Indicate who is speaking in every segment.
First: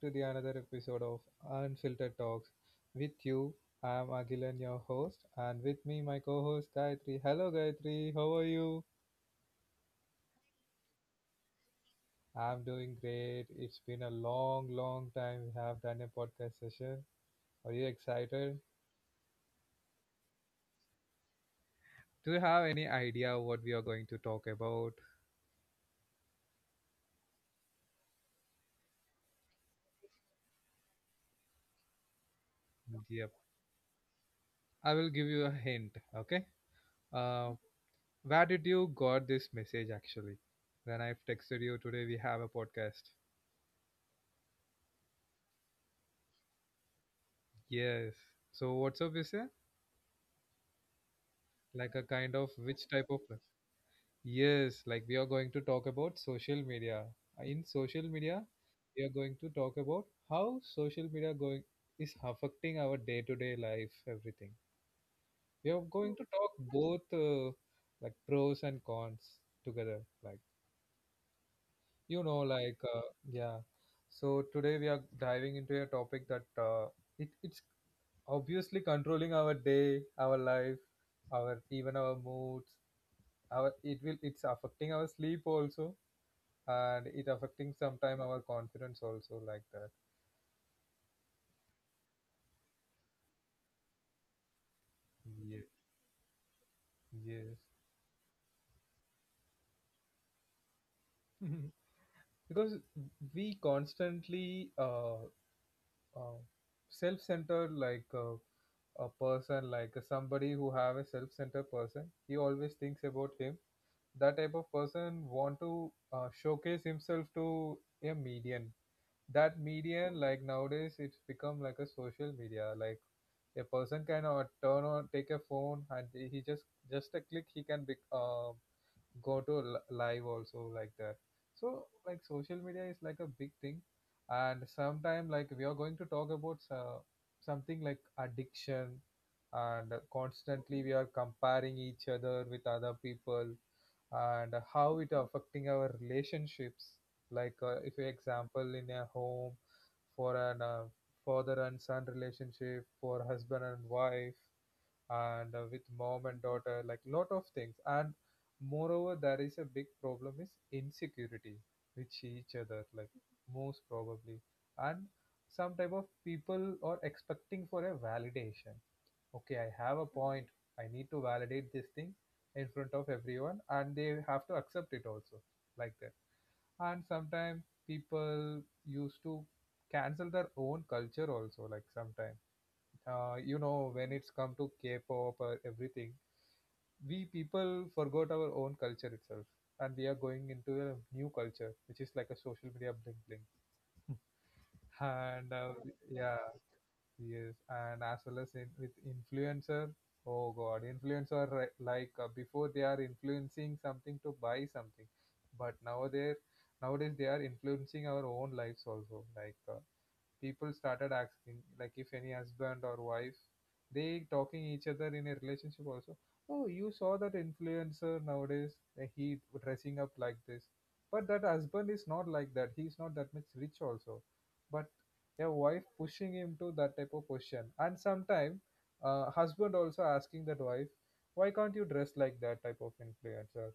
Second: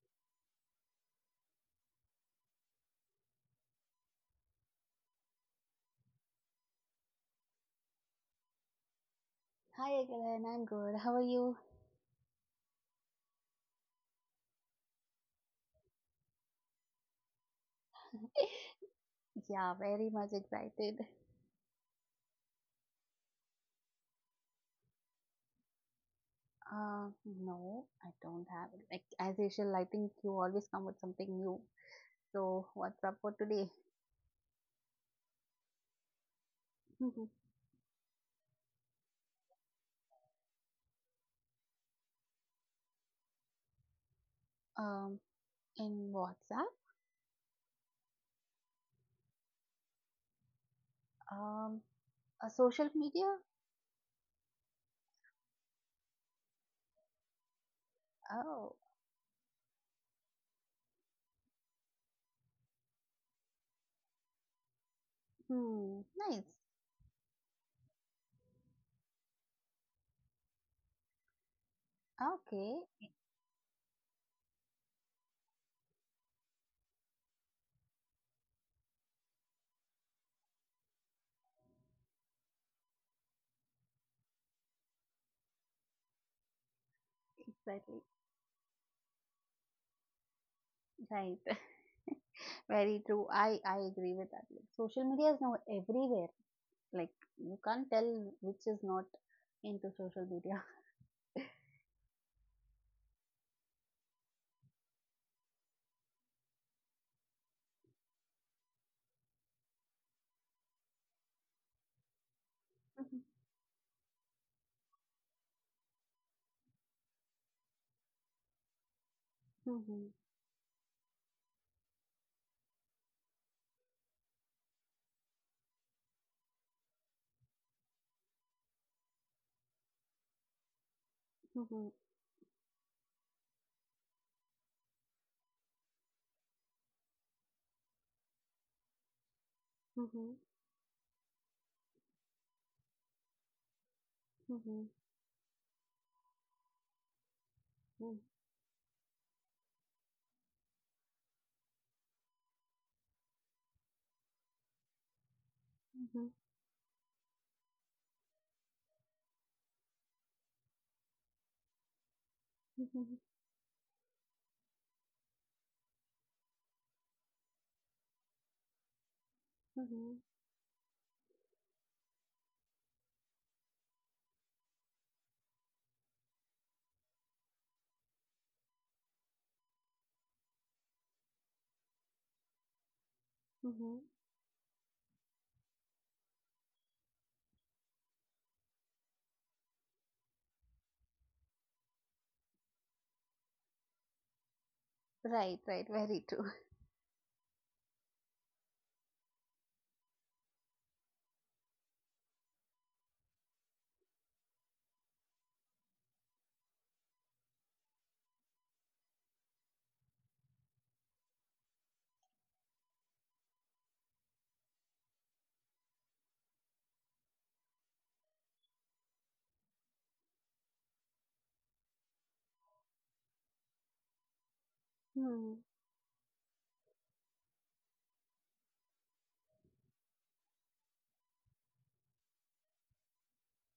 Speaker 1: to the another episode of Unfiltered Talks. With you, I am Agilan, your host, and with me, my co-host Gayatri. Hello Gayatri, how are you?
Speaker 2: Hi again, I'm good. How are you?
Speaker 1: I'm doing great. It's been a long, long time we have done a podcast session. Are you excited?
Speaker 2: Yeah, very much excited.
Speaker 1: Do you have any idea what we are going to talk about?
Speaker 2: Uh, no, I don't have it. Like as usual, I think you always come with something new. So what's up for
Speaker 1: Yep.
Speaker 2: today?
Speaker 1: I will give you a hint. Okay. Uh, where did you got this message actually? When I've texted you today, we have a podcast.
Speaker 2: Um, in WhatsApp?
Speaker 1: Yes. So WhatsApp is a
Speaker 2: Um,
Speaker 1: like a kind
Speaker 2: a
Speaker 1: of,
Speaker 2: social
Speaker 1: which type of
Speaker 2: media?
Speaker 1: pla- yes, like we are going to talk about social media. In social media,
Speaker 2: Oh,
Speaker 1: we are going to talk about how social media going is affecting our day-to-day life, everything. We are
Speaker 2: hmm,
Speaker 1: going to
Speaker 2: nice.
Speaker 1: talk both like pros and cons together. Like
Speaker 2: Okay,
Speaker 1: like yeah. So today we are diving into a topic that it's obviously controlling our day, our life, our even our moods, our it will, it's affecting our sleep also, and it affecting
Speaker 2: exactly.
Speaker 1: sometime our confidence also, like that.
Speaker 2: Right. Very true. I agree with that. Like, social media is now
Speaker 1: Yes,
Speaker 2: everywhere. Like you
Speaker 1: yes.
Speaker 2: can't tell which is not into social media.
Speaker 1: Mhm. Because we constantly uh, self-centered, like a person, like somebody who have a self-centered person, he always thinks about him. That type of person want to showcase himself to a median. That median, like nowadays it's become like a social media. Like a person can turn on, take a phone, and he just a click he can be go to live also, like that. So like social media is like a big thing, and sometime like we are going to talk about something like addiction. And constantly we are comparing each other with other people, and how it affecting our relationships. Like if you example in a home, for an father and son relationship, for husband and wife, and with mom and daughter, like lot of things. And moreover there is a big problem is insecurity with each other, like most probably. And some type of people are expecting for a validation. Okay, I have a point, I need to validate this thing in front of everyone, and they have to accept it also, like that. And sometimes people used to cancel their own culture also, like sometimes you know, when it's come to k-pop or everything, we people forgot our own culture itself, and we are going into a new culture which is like a social media bling bling. And
Speaker 2: Right, right, very
Speaker 1: yeah.
Speaker 2: true.
Speaker 1: Yes, and as well as in, with influencer, oh god, influencer ri- like before, they are influencing something to buy something, but nowadays they are influencing our own lives also. Like people started asking, like if any husband or wife, they talking each other in a relationship also, oh you saw that influencer nowadays, he dressing up like this, but that husband is not like that, he's not that much rich also. But a
Speaker 2: Hmm.
Speaker 1: wife pushing him to that type of position, and sometime husband also asking that wife, why can't you dress like that type of influencer,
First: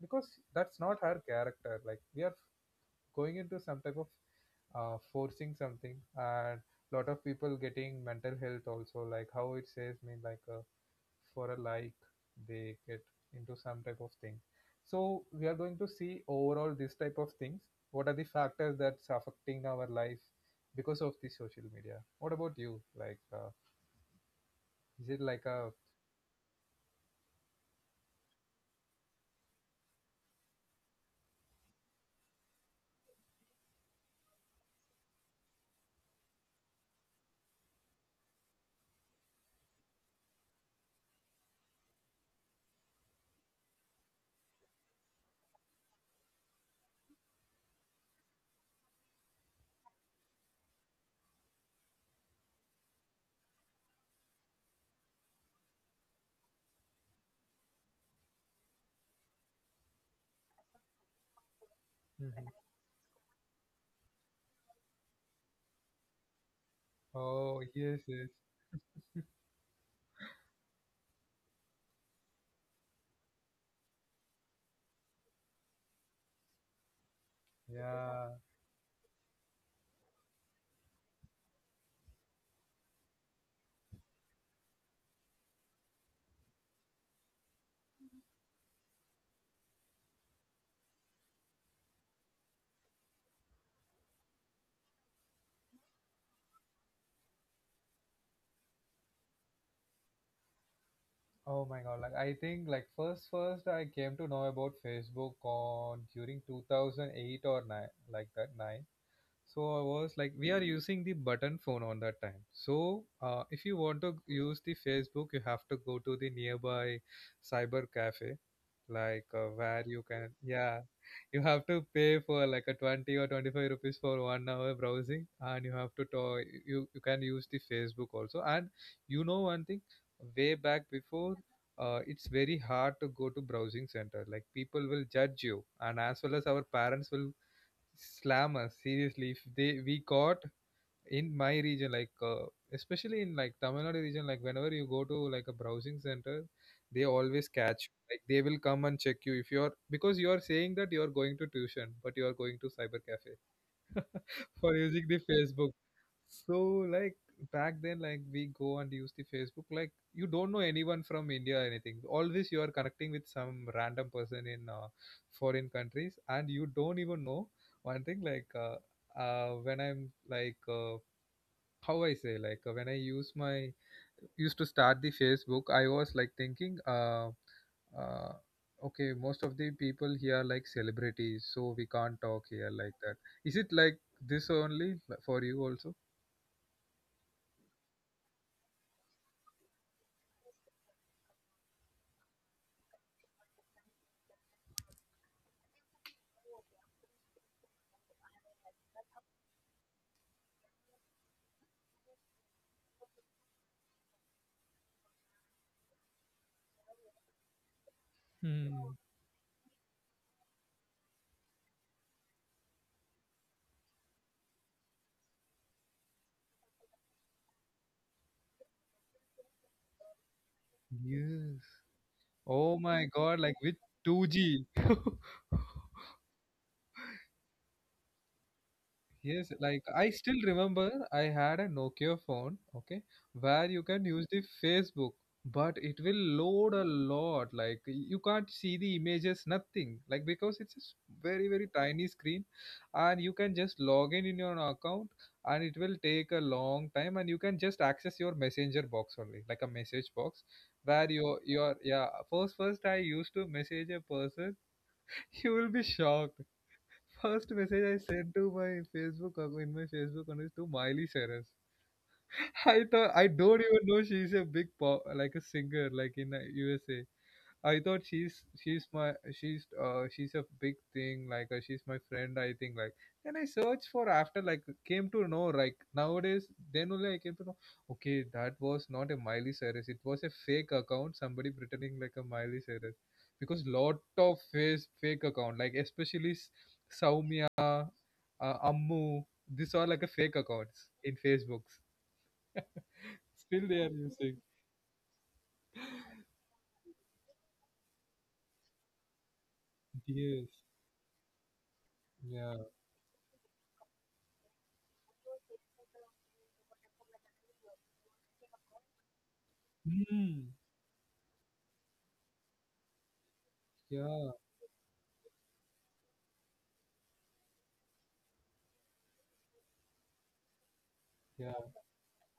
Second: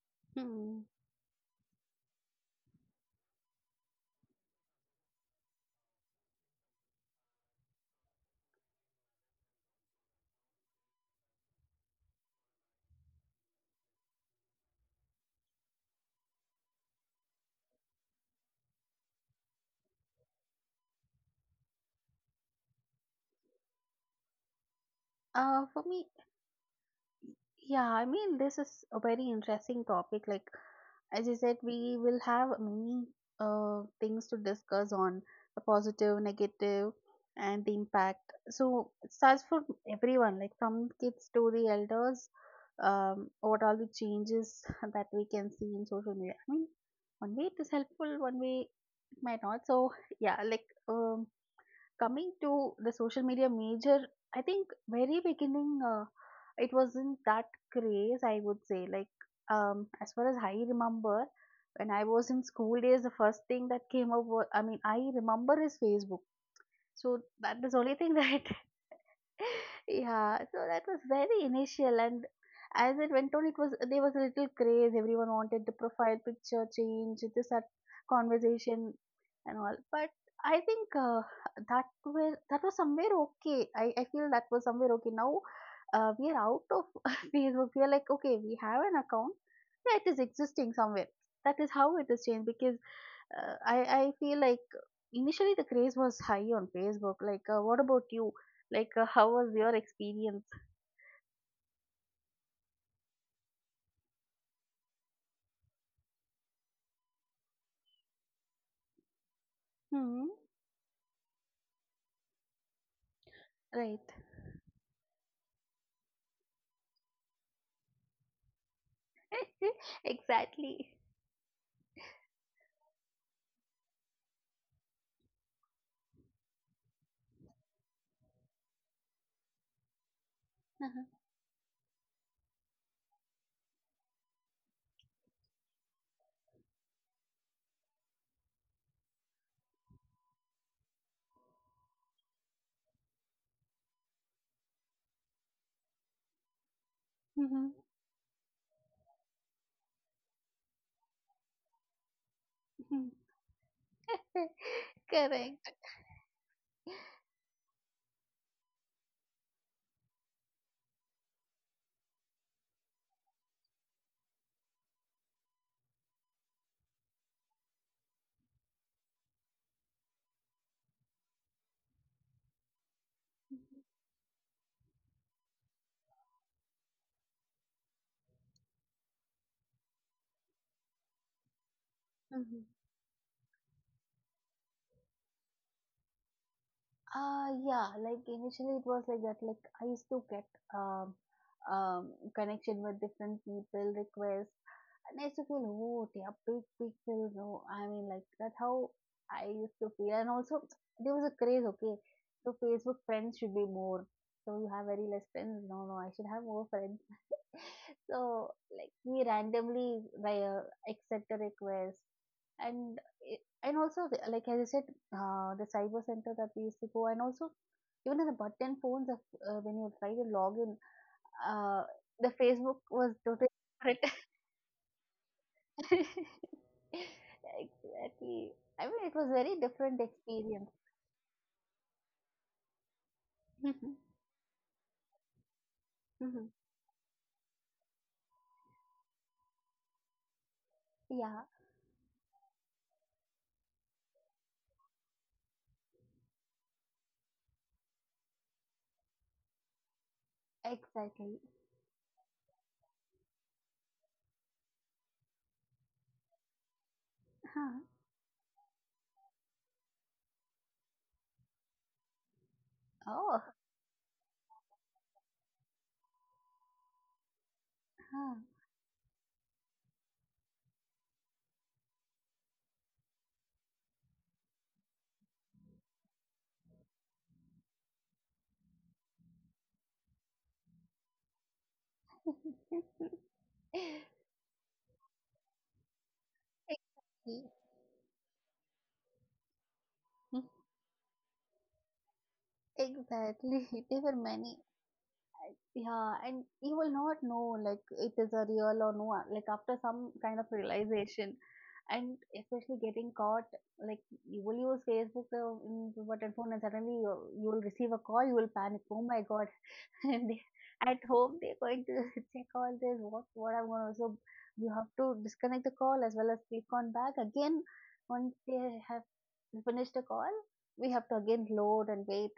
Speaker 1: because
Speaker 2: Hmm.
Speaker 1: that's not her character. Like we are going into some type of forcing something, and lot of people getting mental health also, like how it says mean, like for a like they get into some type of thing. So we are going to see overall this type of things, what are the factors that's affecting our life because of the social media. What about you, like is it like a.
Speaker 2: For me, yeah, I mean, this is a very interesting topic. Like, as you said, we will have many things to discuss on the positive, negative, and the impact. So it starts for everyone, like from kids to the elders. What all the changes that we can see in social media? I mean, one way it is helpful, one way it might not. So yeah, like coming to the social media major, I think very beginning, it wasn't that craze, I would say. Like, as far as I remember, when I was in
Speaker 1: Mhm.
Speaker 2: school days, the first thing that came up was, I mean, I remember is Facebook. So that
Speaker 1: Oh,
Speaker 2: is only
Speaker 1: yes,
Speaker 2: thing
Speaker 1: yes,
Speaker 2: that, yeah, so that was very initial. And as it went on, it was, there was a little craze. Everyone wanted the profile picture change, this that
Speaker 1: yeah.
Speaker 2: conversation and all. But I think, that was somewhere okay. I feel that was somewhere okay. Now we are out of Facebook. We are like okay, we have an account. Yeah, it is existing somewhere. That is how it is changed because I feel like initially the craze was high on Facebook. Like, what about you? Like, how was your experience?
Speaker 1: Oh my god, like I think like first I came to know about Facebook on during 2008 or 9, like that, 9. So I was
Speaker 2: Hmm.
Speaker 1: like we are using the button phone on that time. So if you
Speaker 2: Right.
Speaker 1: want to use the facebook, you have to go to the nearby cyber cafe, like where you can, yeah.
Speaker 2: exactly.
Speaker 1: You have to pay for like a 20 or 25 rupees for 1 hour browsing, and you have to talk, you can use the facebook also. And you know one thing, way back
Speaker 2: Uh-huh.
Speaker 1: before, it's very hard to go to browsing center, like people will judge you, and as well as our parents will slam us seriously if they we caught. In my region, like especially in like tamil nadu region, like whenever you go to like a browsing center, they always
Speaker 2: Mhm.
Speaker 1: catch you. Like they will come and check you if you're, because you are saying that you going to tuition, but you are going to cyber cafe for using the
Speaker 2: Correct.
Speaker 1: Facebook. So like back then, like we go and use the Facebook, like you don't know anyone from India or anything. Always you are connecting with some random person in foreign countries, and you don't even know one thing. Like when I'm like how I say, like when I use my used to start the Facebook, I was like thinking uh, okay, most of the people here are like celebrities, so we can't talk
Speaker 2: Mhm.
Speaker 1: here, like that. Is it like this only for you also?
Speaker 2: Yeah, like initially it was like that. Like I used to get um, connection with different people, requests, and I used to feel, oh, they are big, big people. No, I mean, like that's how I used to feel. And also, there was a craze, okay? So Facebook friends should be more. So you have very less friends. No, no, I should have more friends. So, like,
Speaker 1: Hmm.
Speaker 2: we randomly via accept a request. And also, like as I said, the cyber center that we used to go, and also even in the button phones, when you try to log in,
Speaker 1: Yes.
Speaker 2: uh, the Facebook
Speaker 1: Oh my
Speaker 2: was
Speaker 1: God,
Speaker 2: totally
Speaker 1: like with
Speaker 2: different.
Speaker 1: 2G.
Speaker 2: exactly. I mean, it was very
Speaker 1: Yes, like
Speaker 2: different
Speaker 1: I still
Speaker 2: experience.
Speaker 1: remember I had a Nokia phone, okay, where you
Speaker 2: Mhm.
Speaker 1: can use the Facebook, but it will
Speaker 2: Mhm.
Speaker 1: load a lot. Like you can't see the images, nothing. Like because it's a s-
Speaker 2: yeah,
Speaker 1: very, very tiny screen, and you can just log in your account, and it will take a long time, and you can just access your messenger box only, like a message box, where
Speaker 2: exactly.
Speaker 1: your yeah. First I used to message a person. You will be shocked. First
Speaker 2: Huh.
Speaker 1: message I sent to my Facebook ac- in my Facebook account is to Miley Cyrus. I thought, I
Speaker 2: Oh,
Speaker 1: don't even know she's a big pop like a singer like in USA. I thought
Speaker 2: huh.
Speaker 1: she's my she's a big thing like she's my friend, I think. Like then I searched for after, like came to know, like nowadays then only I came to know, okay, that was not a Miley Cyrus, it was a fake account, somebody pretending like a Miley Cyrus. Because lot of face fake account, like especially
Speaker 2: exactly.
Speaker 1: Soumya, Ammu. These are like a fake accounts in Facebooks. Still they
Speaker 2: Exactly.
Speaker 1: are
Speaker 2: There were
Speaker 1: using.
Speaker 2: many. Yeah, and you will not know like it is a real or no like after some kind
Speaker 1: Yes.
Speaker 2: of realization and
Speaker 1: Yeah.
Speaker 2: especially getting caught like you will use Facebook in button phone and suddenly you will receive a call, you will panic, oh my god. And they,
Speaker 1: Hmm.
Speaker 2: at home, they're going to check all this. What I'm going to, so
Speaker 1: Yeah.
Speaker 2: you have to disconnect the call as well as click on back again. Once they have finished the call, we have to again
Speaker 1: Yeah.
Speaker 2: load and wait.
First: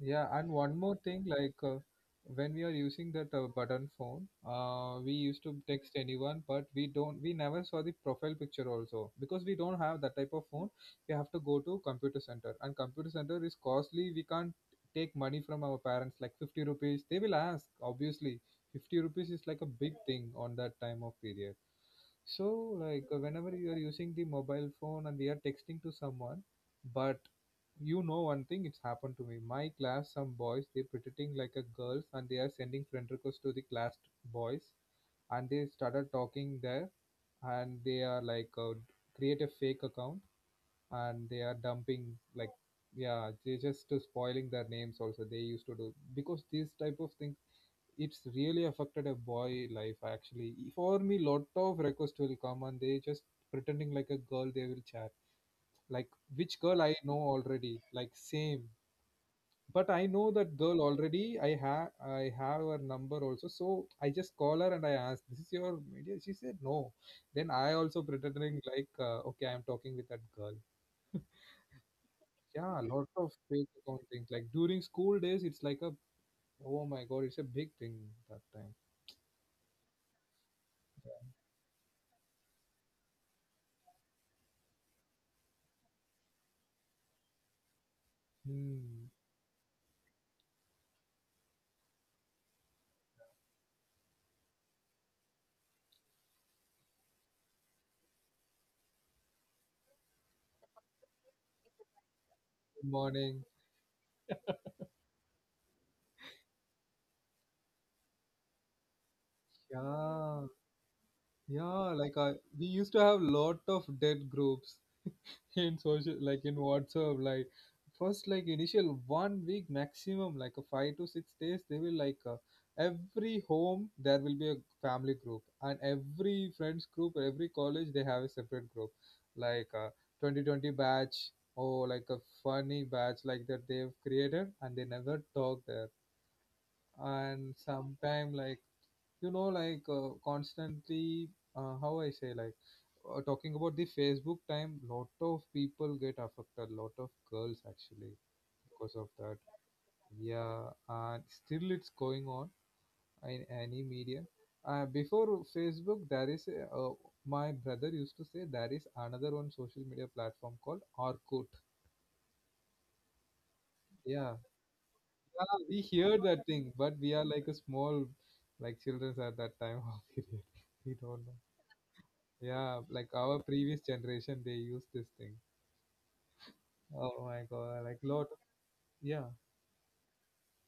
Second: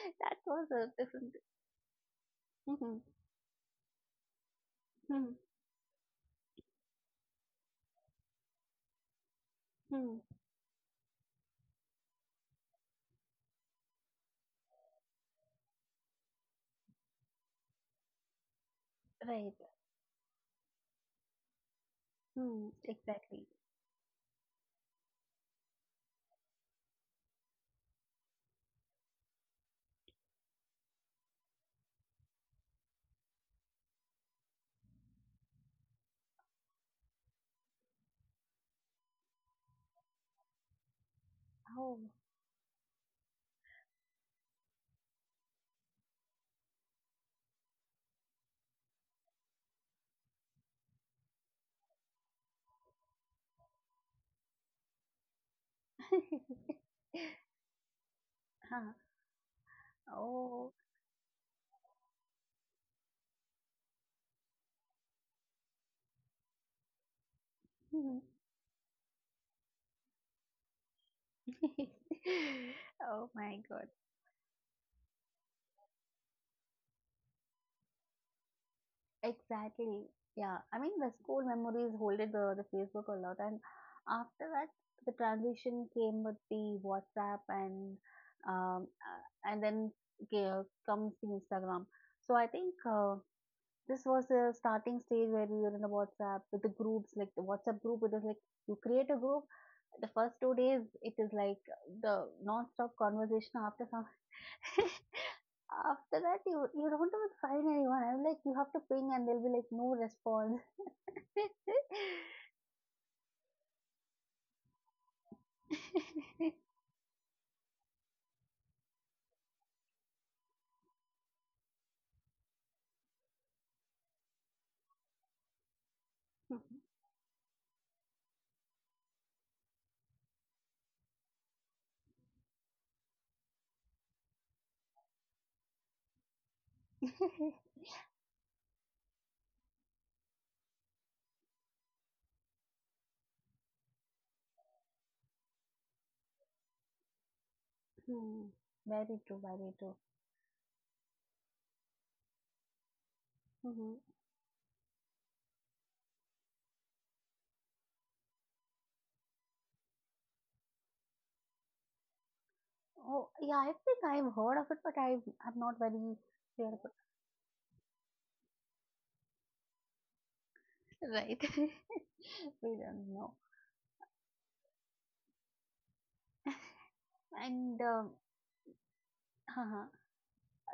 Speaker 1: Yeah, and
Speaker 2: was
Speaker 1: one
Speaker 2: a
Speaker 1: more thing,
Speaker 2: different.
Speaker 1: like when we are
Speaker 2: Mhm,
Speaker 1: using that button phone, we
Speaker 2: mhm,
Speaker 1: used to text anyone, but we don't, we never saw the profile picture also, because we don't have that
Speaker 2: mhm.
Speaker 1: type of phone. We have to go to computer center, and computer center is costly. We can't take money from our parents, like 50 rupees. They will ask, obviously. 50 rupees is
Speaker 2: right.
Speaker 1: like a big thing on that time of period. So,
Speaker 2: Hmm.
Speaker 1: like,
Speaker 2: Exactly.
Speaker 1: whenever you are using the mobile phone and we are texting to someone, but you know one thing, it's happened to me. My class, some boys, they pretending like a girls and they are sending friend requests to the class boys, and they started talking there, and they are like create a fake account, and they are
Speaker 2: Oh.
Speaker 1: dumping like, yeah, they just spoiling their names also they used to do. Because these type of things, it's really affected a boy life actually. For me, lot of requests will come and they just pretending like a girl, they will chat, like which girl I know already, like same.
Speaker 2: Huh.
Speaker 1: But I know that
Speaker 2: Oh.
Speaker 1: girl already, I have her number also. So I just call her and I asked, this is your media? She said no. Then I also pretending like okay, I'm talking with that girl. Yeah, a lot
Speaker 2: oh
Speaker 1: of
Speaker 2: my
Speaker 1: fake
Speaker 2: god.
Speaker 1: account things, like during school days, it's like a, oh my god, it's a big thing that time.
Speaker 2: Exactly. Yeah. I mean, the school memories holded the Facebook a lot. And after that, the transition came with the WhatsApp
Speaker 1: Hmm.
Speaker 2: and then ca- comes the Instagram. So I think, this was the starting stage where we were in the WhatsApp with the groups, like the WhatsApp group. It is like you create a group. The first 2 days, it is like the non-stop
Speaker 1: Good morning.
Speaker 2: conversation after some. After that, you don't even find anyone. I'm like, you have to ping, and they'll be like, no
Speaker 1: Yeah.
Speaker 2: response.
Speaker 1: Yeah. Like we used to have lot of dead groups. In social, like in WhatsApp, like first, like initial 1 week maximum, like a 5 to 6 days they will like, every home there will be a family group, and every friends group, every college they have a separate group, like 2020 batch or like a funny batch like that they've created, and they never talk there. And sometime, like, you know, like constantly, how I say like, talking about the Facebook time, lot of people get affected, lot of girls actually,
Speaker 2: Hmm.
Speaker 1: because of
Speaker 2: Very true,
Speaker 1: that.
Speaker 2: very true.
Speaker 1: Yeah, and still it's going on in any
Speaker 2: Hmm.
Speaker 1: media. Before Facebook there is a, my brother used to say there is another one social media platform called Orkut.
Speaker 2: Oh, yeah, I think I've
Speaker 1: yeah
Speaker 2: heard of it, but I'm
Speaker 1: yeah
Speaker 2: not
Speaker 1: we
Speaker 2: very
Speaker 1: hear that
Speaker 2: clear
Speaker 1: thing,
Speaker 2: about it.
Speaker 1: but we are like a small, like children at that time of period, we don't
Speaker 2: Right.
Speaker 1: know.
Speaker 2: we
Speaker 1: Yeah,
Speaker 2: don't
Speaker 1: like
Speaker 2: know.
Speaker 1: our previous generation, they use this thing. Oh my
Speaker 2: And,
Speaker 1: god, like lot. Yeah,
Speaker 2: uh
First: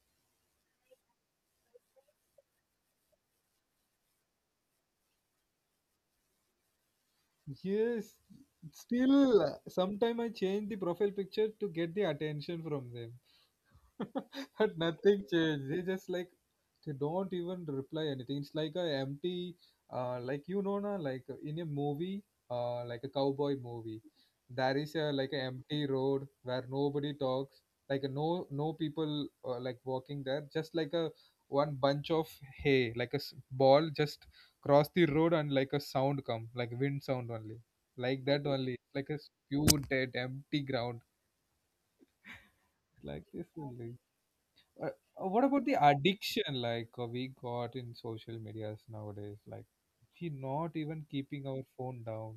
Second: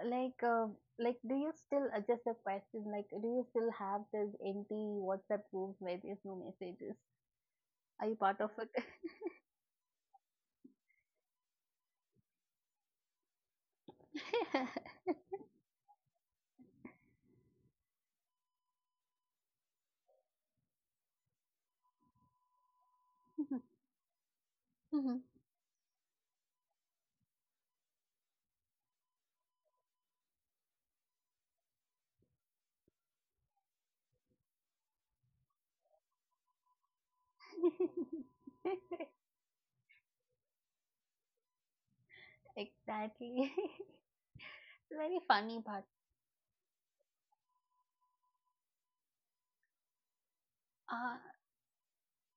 Speaker 2: like, uh, like, do you still, just a question, like, do you still have this empty WhatsApp group where there's no messages? Are
Speaker 1: yes.
Speaker 2: you part of
Speaker 1: Still, sometime I change the profile picture to get the attention from them, but nothing changed. They just like they don't even reply anything, it's like a empty, like you know na, like in a movie, like a cowboy movie, there is
Speaker 2: it?
Speaker 1: a like an empty road where nobody talks, like no people like walking there, just like a one bunch of hay, like a ball just cross the road and like a sound come like wind sound only, like that only, like a pure dead empty ground, like this
Speaker 2: Exactly.
Speaker 1: only. uh,
Speaker 2: Very
Speaker 1: what
Speaker 2: funny
Speaker 1: about the
Speaker 2: part.
Speaker 1: addiction, like we got in social medias nowadays? Like, we not even
Speaker 2: Ah,
Speaker 1: keeping our phone down.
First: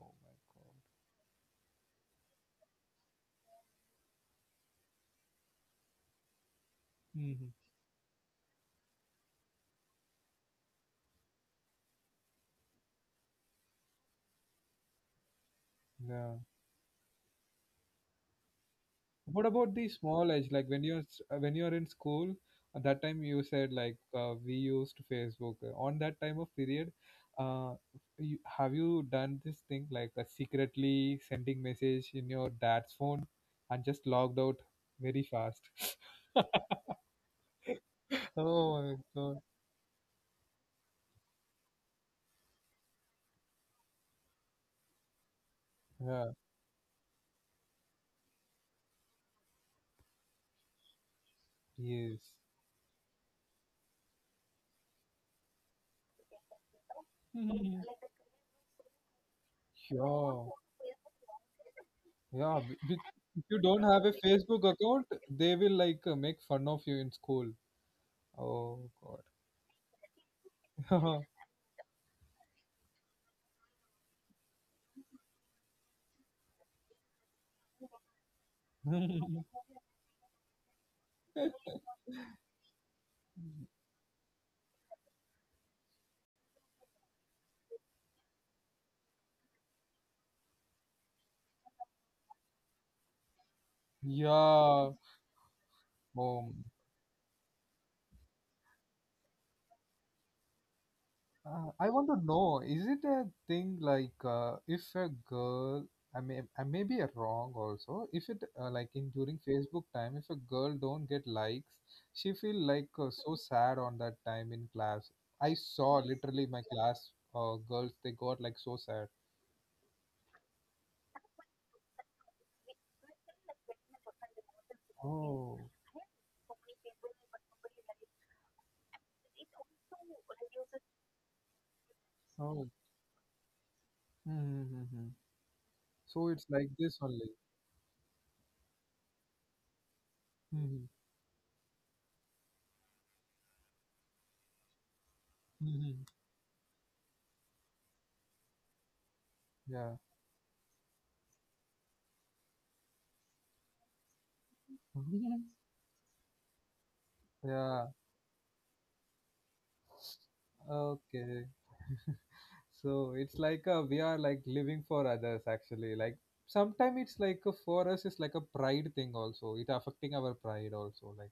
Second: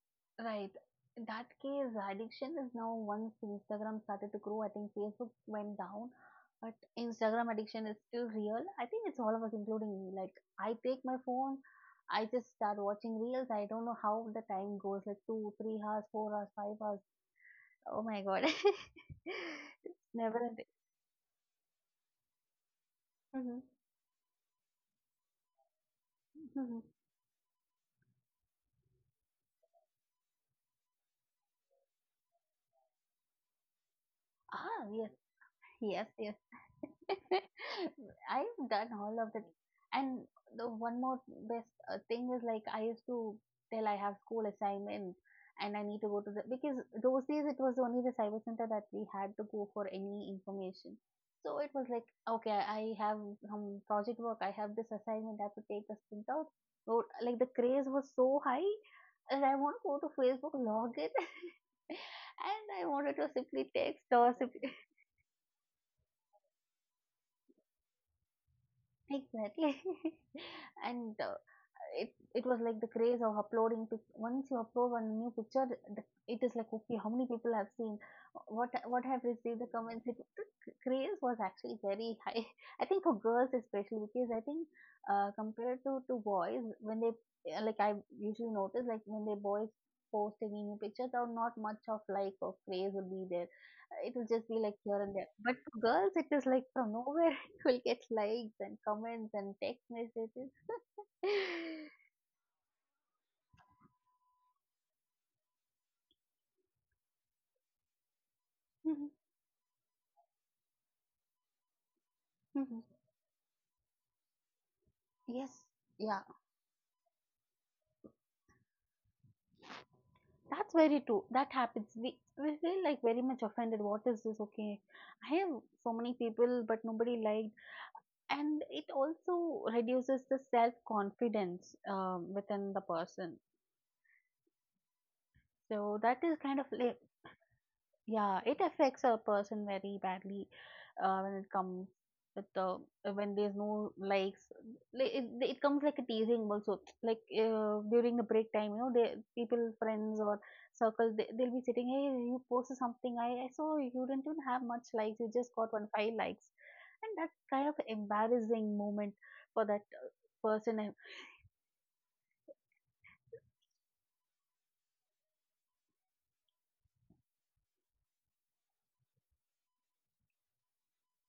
Speaker 1: Oh my
Speaker 2: right. In that case, addiction is now once Instagram started to grow, I think Facebook went down, but
Speaker 1: god.
Speaker 2: Instagram
Speaker 1: Hmm.
Speaker 2: addiction is still real. I think it's all of us, including me. Like, I take my phone, I just start watching reels. I don't know how the time goes, like two, 3 hours,
Speaker 1: Yeah.
Speaker 2: 4 hours, 5 hours. Oh my God.
Speaker 1: What about the
Speaker 2: It's
Speaker 1: small
Speaker 2: never
Speaker 1: age?
Speaker 2: ending.
Speaker 1: Like when you're when you're in school, at that time you
Speaker 2: Hmm.
Speaker 1: said like we used Facebook. On that time of
Speaker 2: Hmm.
Speaker 1: period, uh, you, have you done this thing like secretly sending message in your dad's phone and just logged out
Speaker 2: Ah, yes,
Speaker 1: very fast?
Speaker 2: yes, yes. I've
Speaker 1: Oh
Speaker 2: done
Speaker 1: my
Speaker 2: all of that.
Speaker 1: god.
Speaker 2: And the one more best thing is like I used to tell I have school assignment and I need to go to
Speaker 1: Yeah,
Speaker 2: the because those days it was only the cyber center that we had to go for any information. So it was like
Speaker 1: yes.
Speaker 2: okay, I have some project work, I have this assignment, I have to take a print out. So, like the craze
Speaker 1: Mhm.
Speaker 2: was so high, and I want to go to
Speaker 1: Yeah,
Speaker 2: Facebook, log in,
Speaker 1: yeah.
Speaker 2: and I wanted to
Speaker 1: If you
Speaker 2: simply
Speaker 1: don't
Speaker 2: text
Speaker 1: have a
Speaker 2: or simply.
Speaker 1: Facebook account, they will like make fun of you in school. Oh god.
Speaker 2: Exactly. and it was like the craze of uploading once you upload one new picture, it is like okay, how many people have seen, what have received the comments, the craze was actually very high. I think for girls especially because I think, compared to boys when they, yeah, like I usually notice like when they boys post any new picture there not much of like or craze will be there. It will just be like
Speaker 1: yeah.
Speaker 2: here and there but for girls it is
Speaker 1: Oh.
Speaker 2: like from nowhere will get likes and comments and text messages.
Speaker 1: I want to know, is it a thing like if a girl, I may be wrong also, if it like in during Facebook time, if a girl don't get likes, she feel like so sad on that time in class. I
Speaker 2: yes,
Speaker 1: saw
Speaker 2: yeah,
Speaker 1: literally my class girls, they got like so sad.
Speaker 2: that's very true. That happens. We feel like very much offended. What is this? Okay, I have
Speaker 1: Oh,
Speaker 2: so many people, but nobody liked, and it also reduces the self confidence
Speaker 1: oh,
Speaker 2: within the person.
Speaker 1: mm-hmm.
Speaker 2: So that
Speaker 1: So
Speaker 2: is
Speaker 1: it's
Speaker 2: kind
Speaker 1: like
Speaker 2: of
Speaker 1: this
Speaker 2: like
Speaker 1: only.
Speaker 2: yeah, it affects a person very badly
Speaker 1: Mm-hmm.
Speaker 2: when it comes with the when there's no likes. Like, it comes like
Speaker 1: Mm-hmm.
Speaker 2: a teasing also. Like during the break time, you know, they people,
Speaker 1: Yeah,
Speaker 2: friends or circle, they'll be sitting. Hey, you posted something. I saw you didn't even have much likes. You just got one five likes, and that's kind of
Speaker 1: yeah,
Speaker 2: embarrassing moment for that person. And
Speaker 1: okay. So it's like a, we are like living for others actually. Like sometimes it's like a, for us it's like a pride thing also. It affecting our pride also. Like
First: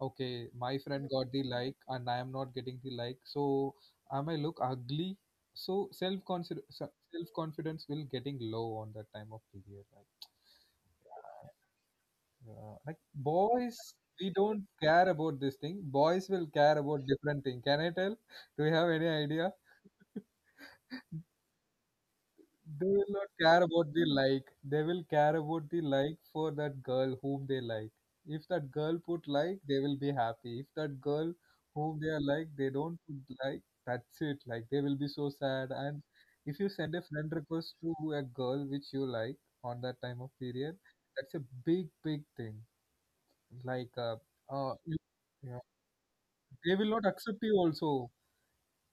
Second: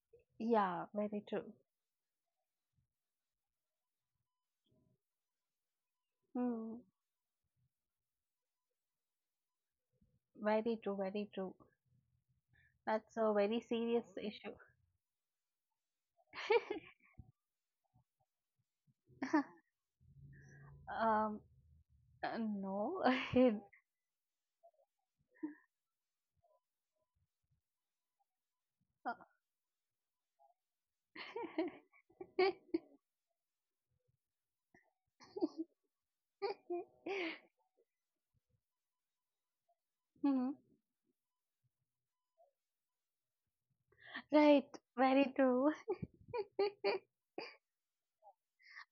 Speaker 1: okay, my
Speaker 2: yeah,
Speaker 1: friend
Speaker 2: very
Speaker 1: got the
Speaker 2: true.
Speaker 1: like and I am not getting the like, so am I look ugly? So self consider
Speaker 2: Hmm.
Speaker 1: self confidence will getting low on that time of period. Like
Speaker 2: Very true. Very true.
Speaker 1: yeah. Yeah. Like
Speaker 2: That's a very
Speaker 1: boys,
Speaker 2: serious
Speaker 1: we
Speaker 2: issue.
Speaker 1: don't care about this thing. Boys will care about different thing. Can I tell? Do you have any idea?
Speaker 2: Um,
Speaker 1: They
Speaker 2: no.
Speaker 1: will not care about the like. They will care about the like for that girl whom they like. If that girl put like, they will be happy. If that girl whom they are like, they don't put like, that's it. Like they will be so sad. And if you send a friend request to a girl which you like on that time of
Speaker 2: Hmm.
Speaker 1: period, that's a big, big thing. Like,
Speaker 2: Right,
Speaker 1: you,
Speaker 2: very
Speaker 1: yeah.
Speaker 2: true.
Speaker 1: They will not accept you also.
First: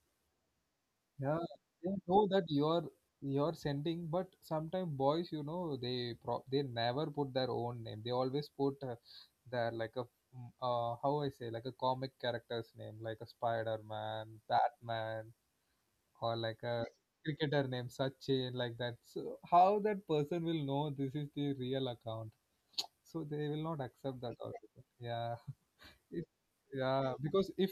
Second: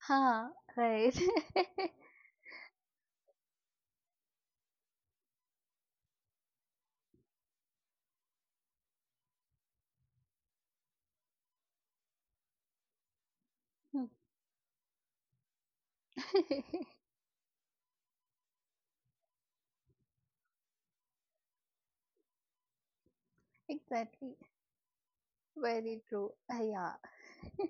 Speaker 2: Huh, right.
Speaker 1: Yeah, they know that you're sending, but sometimes boys, you know, they pro they never put their own name. They always put their like a how I say like a comic character's name, like a Spider-Man, Batman, or like a cricketer name, Sachin, like that. So how that person will know this is the real account? So they will not accept that
Speaker 2: Exactly,
Speaker 1: also. Yeah,
Speaker 2: very
Speaker 1: it,
Speaker 2: true. Yeah.
Speaker 1: yeah, because if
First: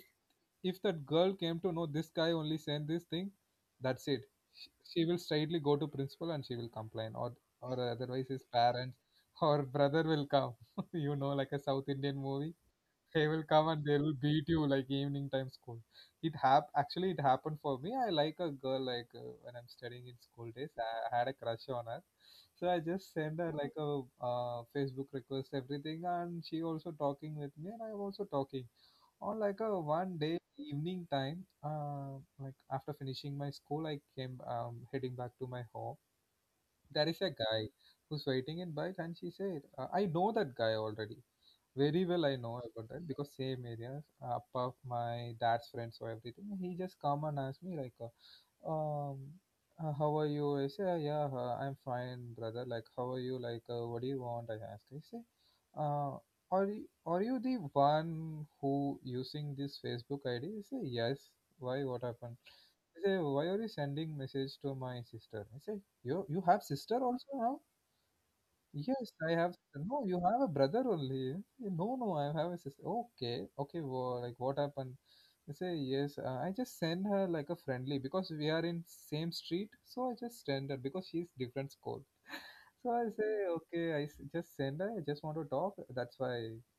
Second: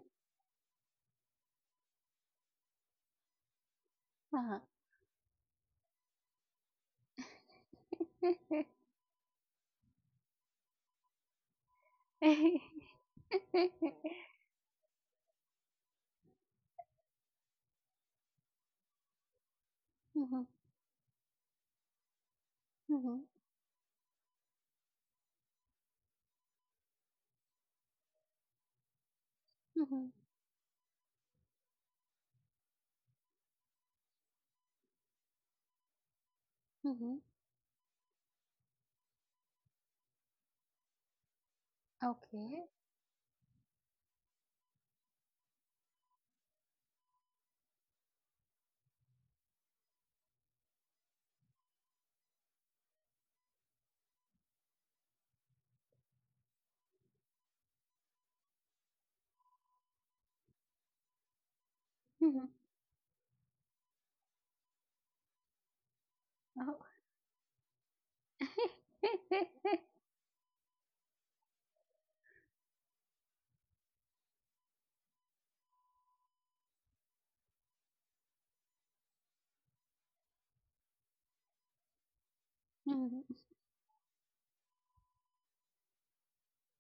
Speaker 1: if that girl came to know this guy only sent this thing, that's it.
Speaker 2: Huh.
Speaker 1: She will straightly go to principal and she will complain, or otherwise his parents or brother will come you know, like a south indian movie, they will come and they will beat you like evening time school. It hap actually it happened for me, I like a girl like, when I'm studying in
Speaker 2: Mhm,
Speaker 1: school days, had a crush on her, so I just
Speaker 2: mhm,
Speaker 1: send her like a Facebook request everything, and she also talking with me and I'm also talking on, like a
Speaker 2: mhm,
Speaker 1: one day evening time, like after finishing my school I came, heading back to my home. There
Speaker 2: mhm.
Speaker 1: is a guy who's waiting in bike, and she said, "I know that guy already. Very well, I know
Speaker 2: Okay.
Speaker 1: about that because same area, apart of my dad's friends or everything." He just come and ask me like, um, "how are you?" I say, yeah, I'm fine, brother. Like, how are you? Like, what do you want?" I ask. I say, uh, are you the one who using this Facebook ID?" I say, "yes." "Why? What happened?"
Speaker 2: Mhm.
Speaker 1: I say, "why are you sending message to my sister?" I say, you have
Speaker 2: Oh.
Speaker 1: sister also now?" "Yes, I have." "No, you have a brother only." "Eh, no, no, I have a sister." "Okay, okay. Well, like what happened?" I say yes. I just send her like a friendly because we are in same street. So I just send her because she's different school. So I
Speaker 2: Mhm,
Speaker 1: say, okay, just send, I just want to talk. That's why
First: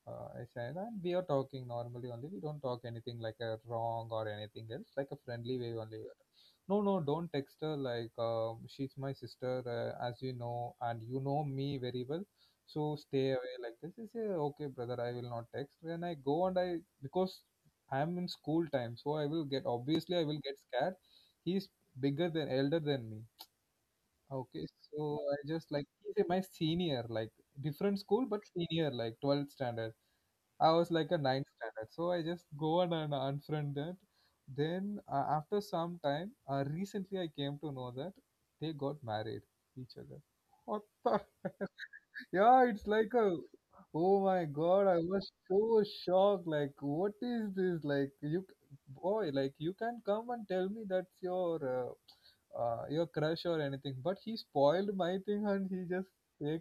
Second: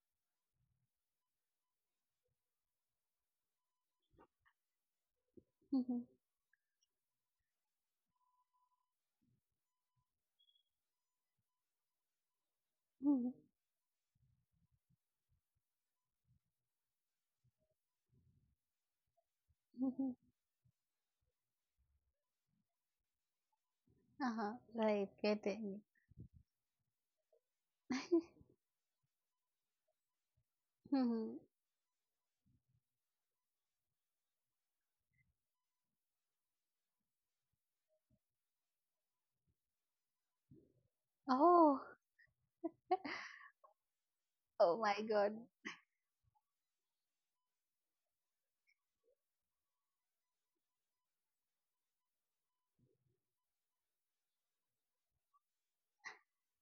Speaker 1: I send. And we are talking normally only. We don't talk anything like a wrong or anything else, like a friendly way only."
Speaker 2: mhm,
Speaker 1: "No, no, don't text her. Like, she's my sister, as you know, and you know me very well. So stay
Speaker 2: mhm,
Speaker 1: away like this." I say, "okay, brother, I will not text." When I go and I, because I'm in school time, so I will get,
Speaker 2: mhm.
Speaker 1: obviously, I will get scared. He's elder than me.
Speaker 2: Uh-huh.
Speaker 1: Okay,
Speaker 2: Right,
Speaker 1: so I just
Speaker 2: getting.
Speaker 1: like he's a my senior, like different school but senior, like 12th standard. I was like a
Speaker 2: Mhm.
Speaker 1: ninth standard, so I just go and unfriend that. Then after some time, recently I came to know that they got married each other. What the?
Speaker 2: Oh,
Speaker 1: Yeah, it's like a oh my
Speaker 2: oh
Speaker 1: god,
Speaker 2: my
Speaker 1: I was
Speaker 2: God.
Speaker 1: so shocked. Like, what is this? Like, you boy, like you can come and tell me that's your, your crush or anything, but he spoiled my thing and he just take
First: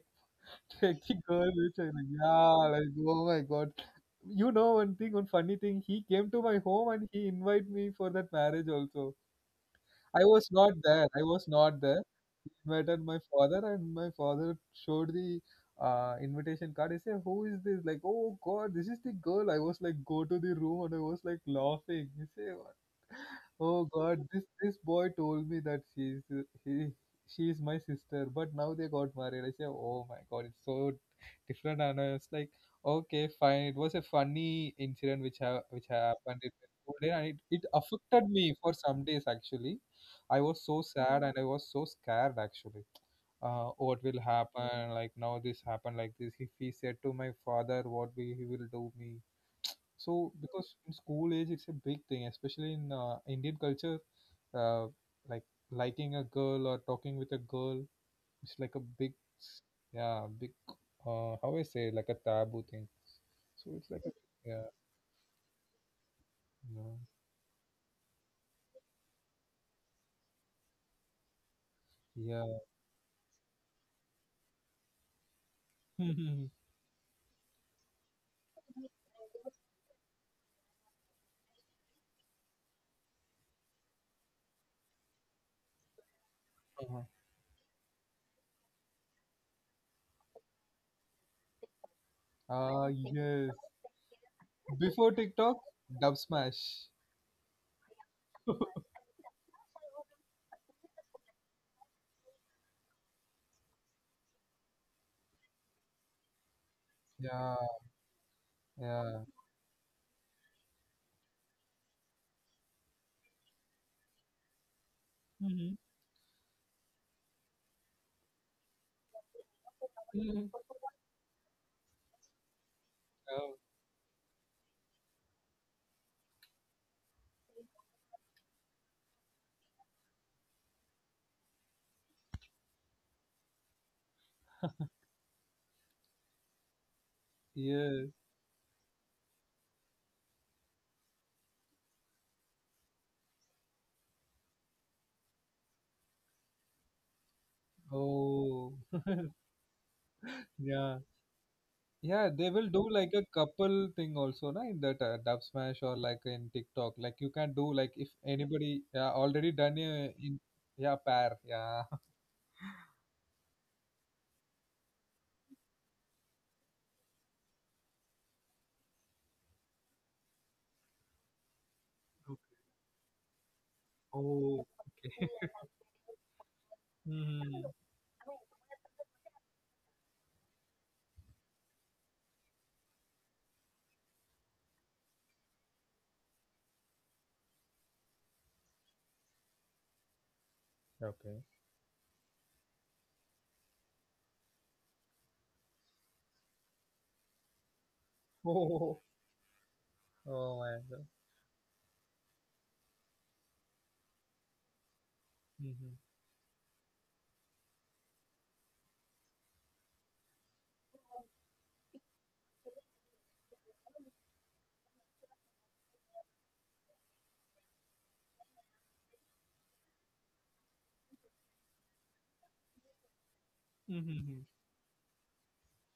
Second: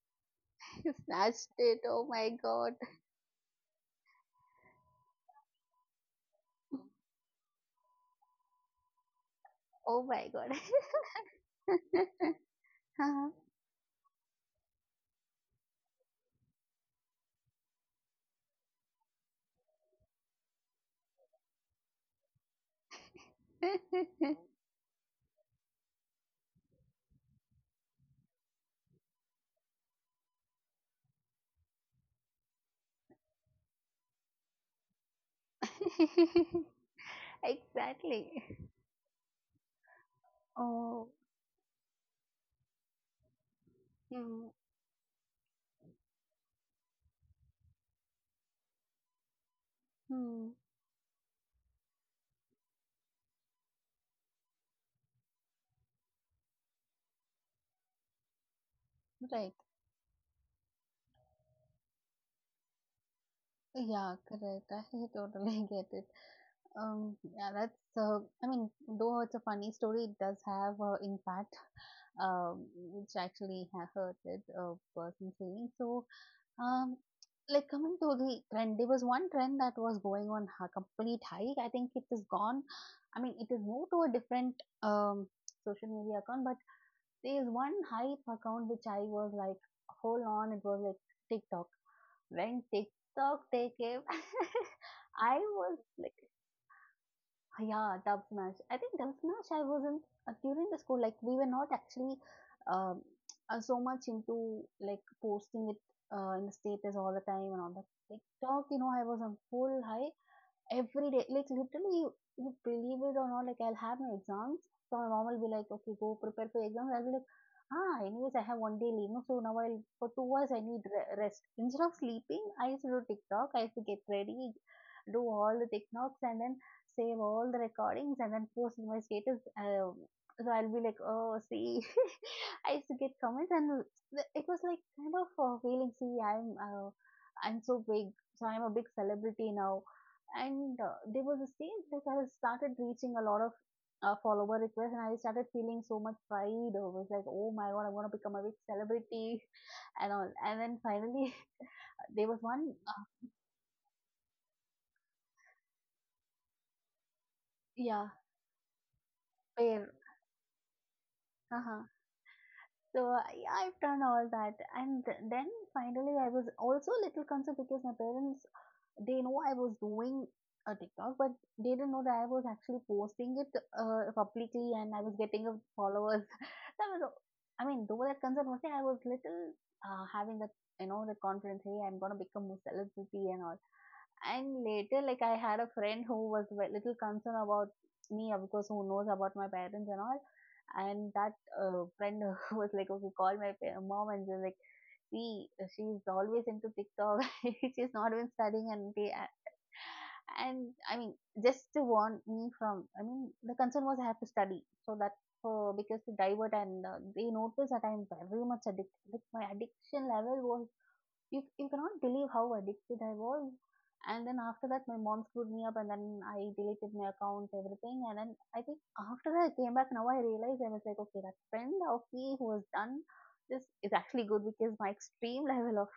Speaker 2: You
Speaker 1: take the
Speaker 2: snatched
Speaker 1: girl which
Speaker 2: it.
Speaker 1: I
Speaker 2: Oh
Speaker 1: like,
Speaker 2: my
Speaker 1: yeah,
Speaker 2: god.
Speaker 1: like oh my god. You know one thing, one funny thing. He came to my home and he invited me for that marriage also.
Speaker 2: Oh
Speaker 1: I
Speaker 2: my
Speaker 1: was
Speaker 2: god.
Speaker 1: not there. I was not there. He invited my
Speaker 2: Uh-huh.
Speaker 1: father, and my father showed the invitation card. He said, "Who is this?" Like, "Oh God, this is the girl." I was like, "Go to the room," and I was like laughing. He said, oh God, this this boy told me that he she is my sister, but now they got married. I said, oh my God, it's so different. And I was like, okay, fine. It was a funny incident which ha which happened in the school day, and it affected
Speaker 2: exactly.
Speaker 1: me for some days actually. I was so
Speaker 2: Oh.
Speaker 1: sad and I was so scared actually. What will
Speaker 2: Hmm.
Speaker 1: happen? Like now this happened like this. If he said to my father, what will he will do me? So,
Speaker 2: Hmm.
Speaker 1: because in school age, it's a big thing, especially in Indian culture, uh, like liking a girl or talking with a girl, it's like a big,
Speaker 2: Right.
Speaker 1: yeah, big, how I say like a taboo thing. So it's like
Speaker 2: Yeah,
Speaker 1: a,
Speaker 2: correct.
Speaker 1: yeah,
Speaker 2: I totally get it.
Speaker 1: no,
Speaker 2: Yeah, that's, I mean, though it's a funny story, it does have impact,
Speaker 1: yeah.
Speaker 2: which actually hurted a person's feelings. So, um, like coming to the trend, there was one trend that was going on a complete hike. I think it is gone. I mean, it is moved to a different um, social media account, but
Speaker 1: Uh-huh.
Speaker 2: there is one hype account which I was like, hold on, it was like TikTok. When TikTok
Speaker 1: Yes,
Speaker 2: take it,
Speaker 1: before
Speaker 2: I
Speaker 1: TikTok,
Speaker 2: was like
Speaker 1: Dub Smash.
Speaker 2: ah, yeah, Dub Smash. I think Dub Smash, I wasn't during the school, like, we were not actually um, so much into like posting it in the status all the time and
Speaker 1: Yeah,
Speaker 2: all that. TikTok, I was
Speaker 1: yeah.
Speaker 2: on full high every day, like literally, you believe it or not, like I'll have my exams. So my mom will be like, okay, go prepare for exams. I'll be like, anyways, I have one day leave. No, so now I'll, for 2 hours, I need rest. Instead of sleeping, I used to do TikTok.
Speaker 1: Oh,
Speaker 2: I used to get ready, do all the TikToks and then save all the recordings and then post in my status. So I'll be like, oh, see, I used to get comments and it was like kind of feeling, see, I'm so big,
Speaker 1: yes.
Speaker 2: so I'm a big celebrity now. And there was a stage that I started reaching a lot of follower requests, and I started feeling so much pride. I was like, "Oh my god, I'm gonna become a big
Speaker 1: Oh.
Speaker 2: celebrity," and all. And then
Speaker 1: Yeah.
Speaker 2: finally, there
Speaker 1: Yeah,
Speaker 2: was
Speaker 1: they will do like a couple thing also, na, in that Dub Smash or like in TikTok. Like you can do like
Speaker 2: yeah,
Speaker 1: if anybody, yeah, already done
Speaker 2: pair.
Speaker 1: a, in, yeah, pair,
Speaker 2: Uh-huh.
Speaker 1: yeah.
Speaker 2: So yeah, I've done all that, and then finally, I was also a little concerned because my parents they know I was doing a TikTok, but they didn't know that I was actually posting it
Speaker 1: Oh,
Speaker 2: publicly, and I was
Speaker 1: okay.
Speaker 2: getting a followers. That was, I
Speaker 1: Hmm.
Speaker 2: mean, though that concern was there, I was little having that, the confidence, hey, I'm gonna become a celebrity and all. And later, like, I had a friend who was a little concerned about me, of course, who knows about my parents and all. And that
Speaker 1: Okay.
Speaker 2: friend was like, okay, call my mom, and she's like, see, she's always into TikTok. She's not even studying, and
Speaker 1: Oh,
Speaker 2: they
Speaker 1: oh
Speaker 2: and
Speaker 1: my
Speaker 2: I
Speaker 1: God.
Speaker 2: mean, just to warn me from, I mean, the concern was I have to study, so that
Speaker 1: Hmm.
Speaker 2: because to divert, and they noticed that I'm very much addicted. Like, my addiction level was you cannot believe how addicted I was. And then after that, my mom screwed me up, and then I deleted my account, everything. And then I think after that I came back, now I realized I was like, okay, that friend of me who was done this is actually
Speaker 1: Hmm.
Speaker 2: good, because my extreme level of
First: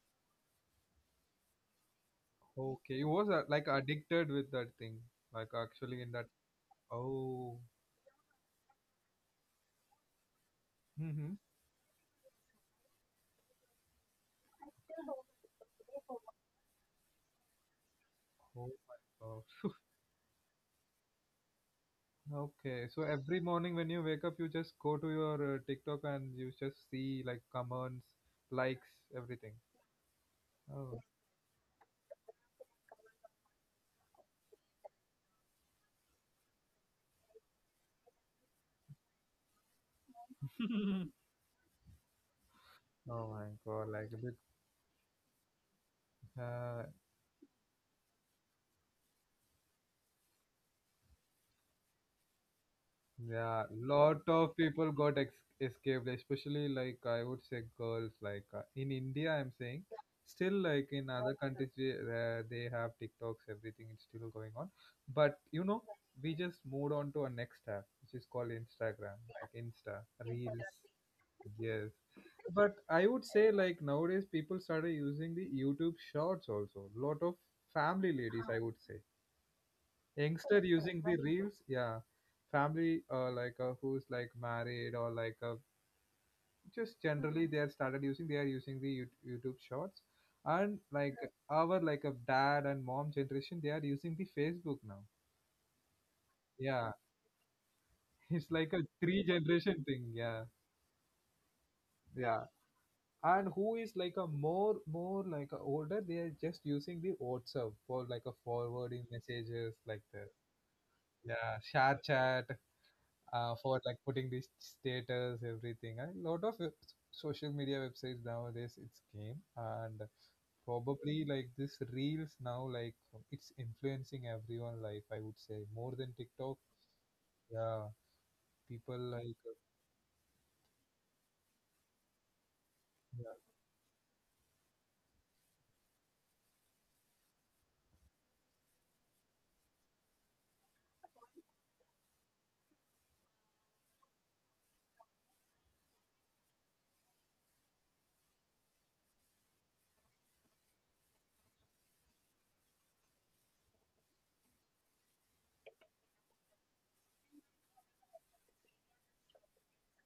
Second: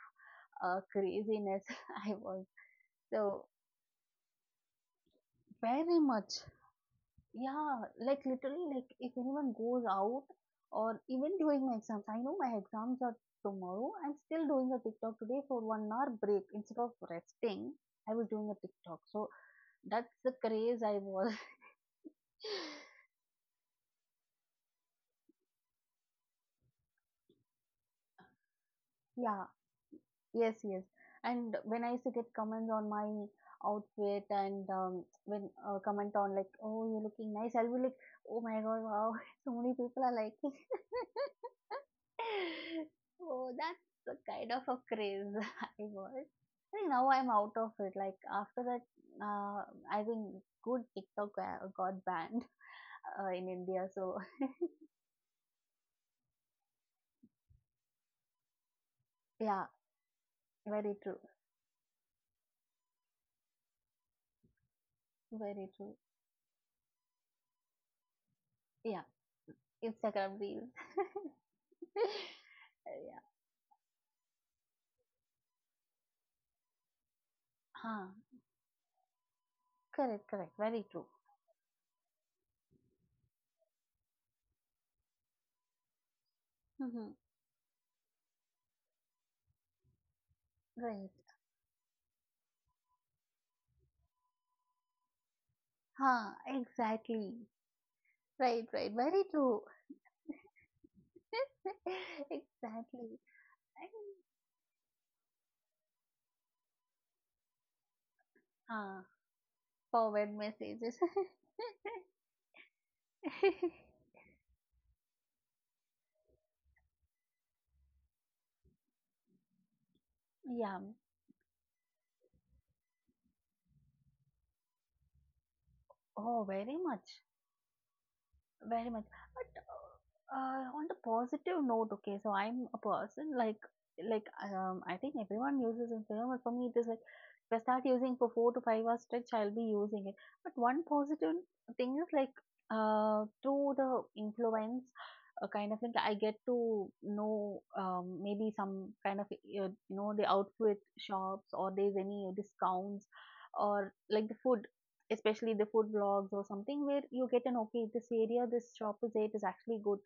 Speaker 2: craziness I was
Speaker 1: Okay, you was
Speaker 2: so
Speaker 1: like addicted with that thing, like
Speaker 2: very
Speaker 1: actually in that.
Speaker 2: much.
Speaker 1: Oh.
Speaker 2: Yeah, like literally, like if anyone goes out or
Speaker 1: Hmm.
Speaker 2: even during my exams, I know my exams are tomorrow. I'm still doing a TikTok today for 1 hour break instead of resting. I was doing a
Speaker 1: Oh my
Speaker 2: TikTok, so
Speaker 1: God.
Speaker 2: that's the craze I was.
Speaker 1: Okay, so every morning when you wake up, you just go to your TikTok and you just see like comments, likes,
Speaker 2: Yeah,
Speaker 1: everything.
Speaker 2: yes, yes.
Speaker 1: Oh,
Speaker 2: And when I used to get comments on my outfit and when comment on like, oh, you're looking nice, I'll be like, oh my god, wow, so many people are liking.
Speaker 1: oh my
Speaker 2: Oh, that's
Speaker 1: God! Like
Speaker 2: the
Speaker 1: a bit,
Speaker 2: kind of a craze. I was. I
Speaker 1: uh,
Speaker 2: think now I'm out of it. Like after that, uh, I think good TikTok got banned in
Speaker 1: yeah,
Speaker 2: India. So
Speaker 1: lot of people got ex escaped, especially like I would say girls. Like in India, I'm
Speaker 2: yeah,
Speaker 1: saying still like
Speaker 2: very
Speaker 1: in
Speaker 2: true,
Speaker 1: other countries, they have TikToks, everything is still going on. But you
Speaker 2: very
Speaker 1: know,
Speaker 2: true.
Speaker 1: we just moved on to our next app, which is called
Speaker 2: Yeah,
Speaker 1: Instagram, like Insta
Speaker 2: Instagram reels.
Speaker 1: Reels. Yes. But I would
Speaker 2: Yeah,
Speaker 1: say like nowadays people started using the YouTube Shorts also. Lot of
Speaker 2: huh?
Speaker 1: family ladies, I would say
Speaker 2: Correct, correct.
Speaker 1: youngster
Speaker 2: Very
Speaker 1: using
Speaker 2: true.
Speaker 1: the reels, yeah. Family, like who's like married or like just
Speaker 2: Mm-hmm.
Speaker 1: generally they are started using, they are using the YouTube Shorts. And
Speaker 2: Right.
Speaker 1: like our like a dad and mom generation, they are using the Facebook now.
Speaker 2: Huh?
Speaker 1: Yeah.
Speaker 2: Exactly.
Speaker 1: It's
Speaker 2: Right,
Speaker 1: like
Speaker 2: right.
Speaker 1: a
Speaker 2: Very
Speaker 1: three
Speaker 2: true.
Speaker 1: generation thing, yeah. Yeah,
Speaker 2: Exactly. And,
Speaker 1: and who is like a more like a older, they are just using the WhatsApp for like a
Speaker 2: huh?
Speaker 1: forwarding messages like that.
Speaker 2: Forward messages.
Speaker 1: Yeah, share chat, for like putting the status, everything. A lot of social media websites nowadays, it's came. And
Speaker 2: Yeah.
Speaker 1: probably like this reels now, like it's influencing everyone life, I would say, more than
Speaker 2: Oh,
Speaker 1: TikTok.
Speaker 2: very much,
Speaker 1: Yeah,
Speaker 2: very
Speaker 1: people
Speaker 2: much.
Speaker 1: like,
Speaker 2: But on the positive note, okay, so I'm a person
Speaker 1: yeah,
Speaker 2: like like, I think everyone uses Instagram, but for me it is like if I start using for 4 to 5 hours stretch, I'll be using it. But one positive thing is like through the influence, kind of like, I get to know maybe some kind of the outfit shops or there's any discounts, or like the food, especially the food blogs or something, where you get an okay, this area, this shop is, it is actually good.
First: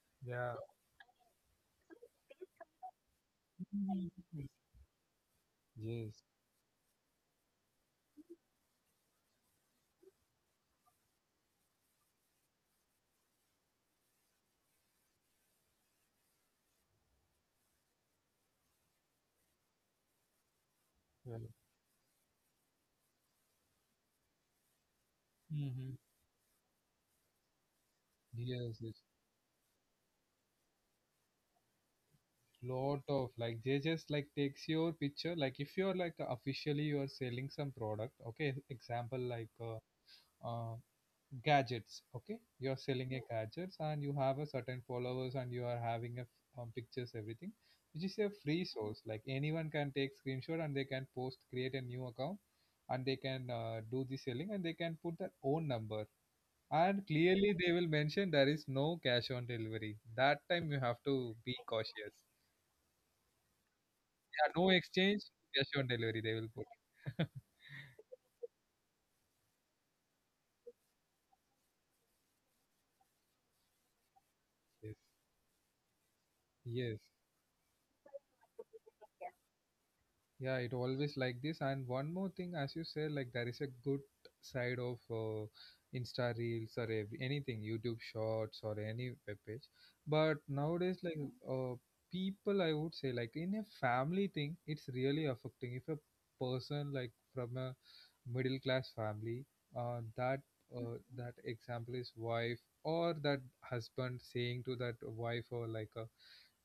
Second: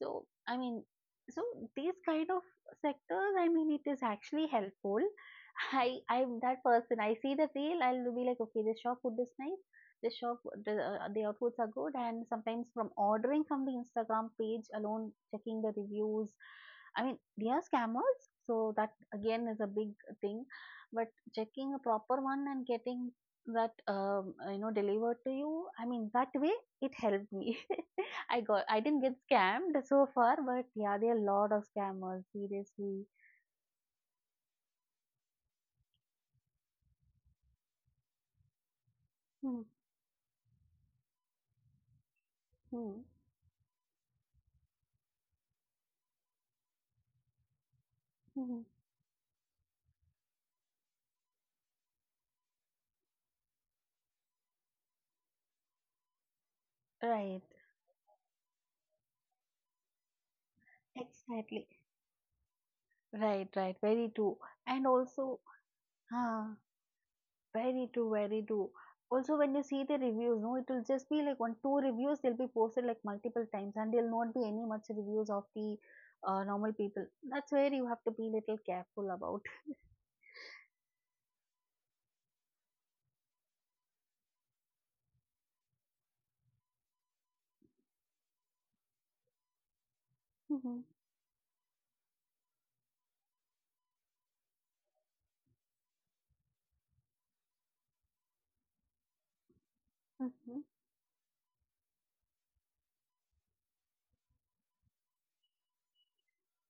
Speaker 2: So
Speaker 1: yeah,
Speaker 2: I mean, so these kind of sectors, I mean, it is actually helpful. i
Speaker 1: yes,
Speaker 2: i'm that person. I see the reel, I'll be like, okay, this shop food is nice, this shop, the outputs are good, and sometimes from ordering from the Instagram page alone, checking the reviews, I mean, they are scammers, so that again is a big thing. But
Speaker 1: yeah.
Speaker 2: checking a proper one and getting that delivered to you, I
Speaker 1: Hmm.
Speaker 2: mean, that way it helped me.
Speaker 1: Yes,
Speaker 2: I
Speaker 1: yes.
Speaker 2: didn't get scammed so far, but yeah, there are a lot of scammers
Speaker 1: Lot
Speaker 2: seriously.
Speaker 1: of like they just like takes your picture, like if you're like officially you are selling some product. Okay, example like
Speaker 2: Hmm.
Speaker 1: uh, gadgets. Okay, you're
Speaker 2: Hmm.
Speaker 1: selling a gadgets and you have a certain followers and you are having a pictures, everything, which is a
Speaker 2: Hmm.
Speaker 1: free source. Like anyone can take screenshot and they can post, create a new account, and they can do the selling, and they can put their own number. And
Speaker 2: Right,
Speaker 1: clearly they will mention there is no cash on delivery. That time you have to be
Speaker 2: exactly,
Speaker 1: cautious.
Speaker 2: right, right, very true,
Speaker 1: Yeah, no
Speaker 2: and
Speaker 1: exchange,
Speaker 2: also.
Speaker 1: cash on delivery they will
Speaker 2: Ah.
Speaker 1: put.
Speaker 2: Very true, very true. Also, when you see the reviews no, it will just be like one two reviews, they'll be posted like multiple times, and there'll not be any much
Speaker 1: Yes.
Speaker 2: reviews of the normal
Speaker 1: Yes.
Speaker 2: people. That's where you have to be little careful about.
Speaker 1: Yeah, it always like this. And one more thing, as you say, like there is a good side of Insta Reels or every, anything, YouTube Shorts or any web page. But nowadays, like uh, people, I would say, like in a family thing, it's really affecting. If a person like from a middle class family, uh, that
Speaker 2: Mhm.
Speaker 1: that example is wife or that husband saying to that wife or like a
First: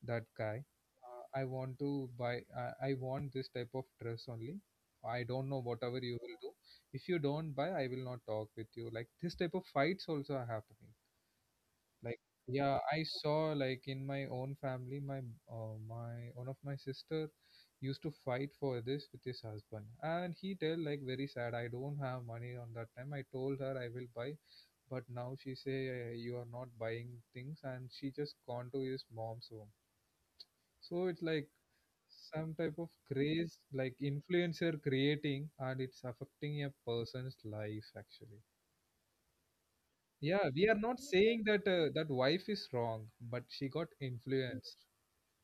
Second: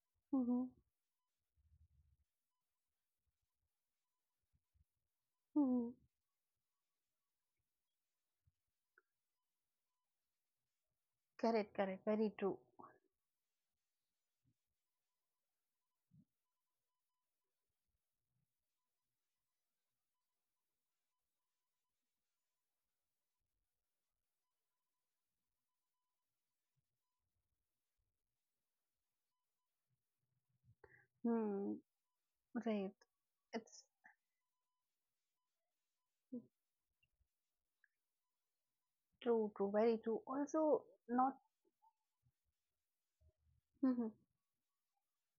Speaker 1: that guy,
Speaker 2: Mm-hmm.
Speaker 1: I want to buy. I want this type of dress only. I don't know
Speaker 2: Hmm.
Speaker 1: whatever you will do. If you don't buy, I will not talk with you. Like this type of fights also are happening.
Speaker 2: Correct, correct.
Speaker 1: Like
Speaker 2: Very true.
Speaker 1: yeah, I saw like in my own family, my my one of my sister used to fight for this with his husband, and he tell like very sad. I don't have money on that time. I told her I will buy, but now she say you are not buying things, and she just gone to his mom's home. So it's like
Speaker 2: Hmm.
Speaker 1: some type of
Speaker 2: Right.
Speaker 1: craze
Speaker 2: It's
Speaker 1: like influencer creating and it's affecting a person's life actually.
Speaker 2: true, true. Very true.
Speaker 1: Yeah, we are
Speaker 2: Also,
Speaker 1: not
Speaker 2: not
Speaker 1: saying that that wife is wrong, but she got
Speaker 2: hmm
Speaker 1: influenced.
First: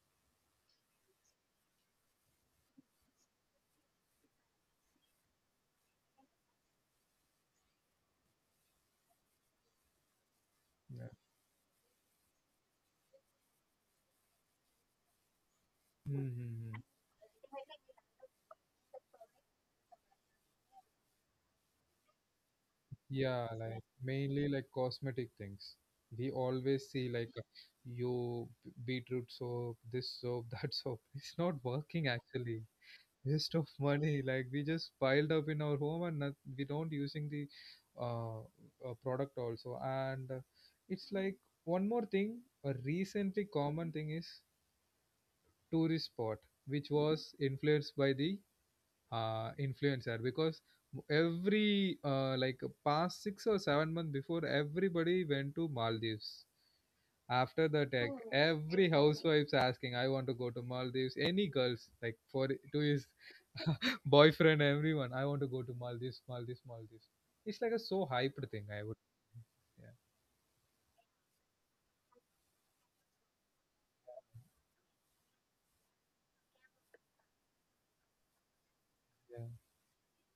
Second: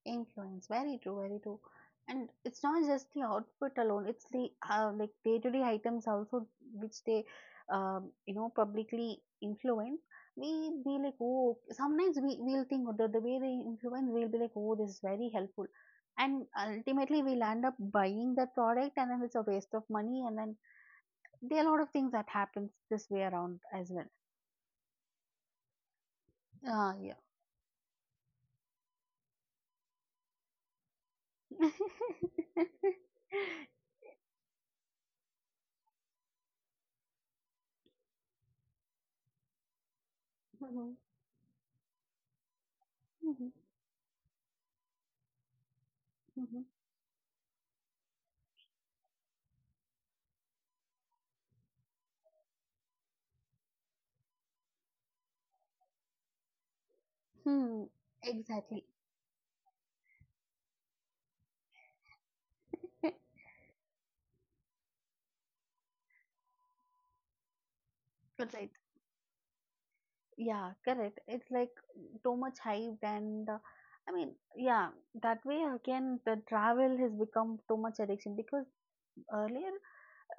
Speaker 2: influence. Very true, very true. And it's not just the outfit alone. It's the like day-to-day items also, which they, publicly influence. We be
Speaker 1: Yeah.
Speaker 2: like, oh, sometimes we will think the, way they influence, we'll be like, oh, this is very helpful. And
Speaker 1: Mm-hmm.
Speaker 2: ultimately, we'll end up buying that product, and then it's a waste of money, and then there are a lot of things that happens this way
Speaker 1: Yeah,
Speaker 2: around
Speaker 1: like
Speaker 2: as well.
Speaker 1: mainly like cosmetic things, we always
Speaker 2: Ah,
Speaker 1: see
Speaker 2: yeah.
Speaker 1: like you beetroot soap, this soap, that soap, it's not working actually. Waste of money, like we just piled up in our home and not, we don't using the product also. And
Speaker 2: Mhm,
Speaker 1: it's like one more thing, a recently
Speaker 2: mhm,
Speaker 1: common thing is tourist spot,
Speaker 2: mhm.
Speaker 1: which was influenced by the influencer. Because every like past 6 or 7 months before, everybody went to Maldives. After
Speaker 2: Hmm,
Speaker 1: the tech,
Speaker 2: exactly.
Speaker 1: every housewife's asking, I want to go to Maldives, any girls, like for two years
Speaker 2: Good
Speaker 1: boyfriend, everyone. I want to go to Maldives, Maldives, Maldives. It's like a so hyped thing.
Speaker 2: right.
Speaker 1: I would. Yeah.
Speaker 2: Yeah, correct. It's like too much hyped, and I mean, yeah, that way again the travel has become too much addiction, because
Speaker 1: Yeah.
Speaker 2: earlier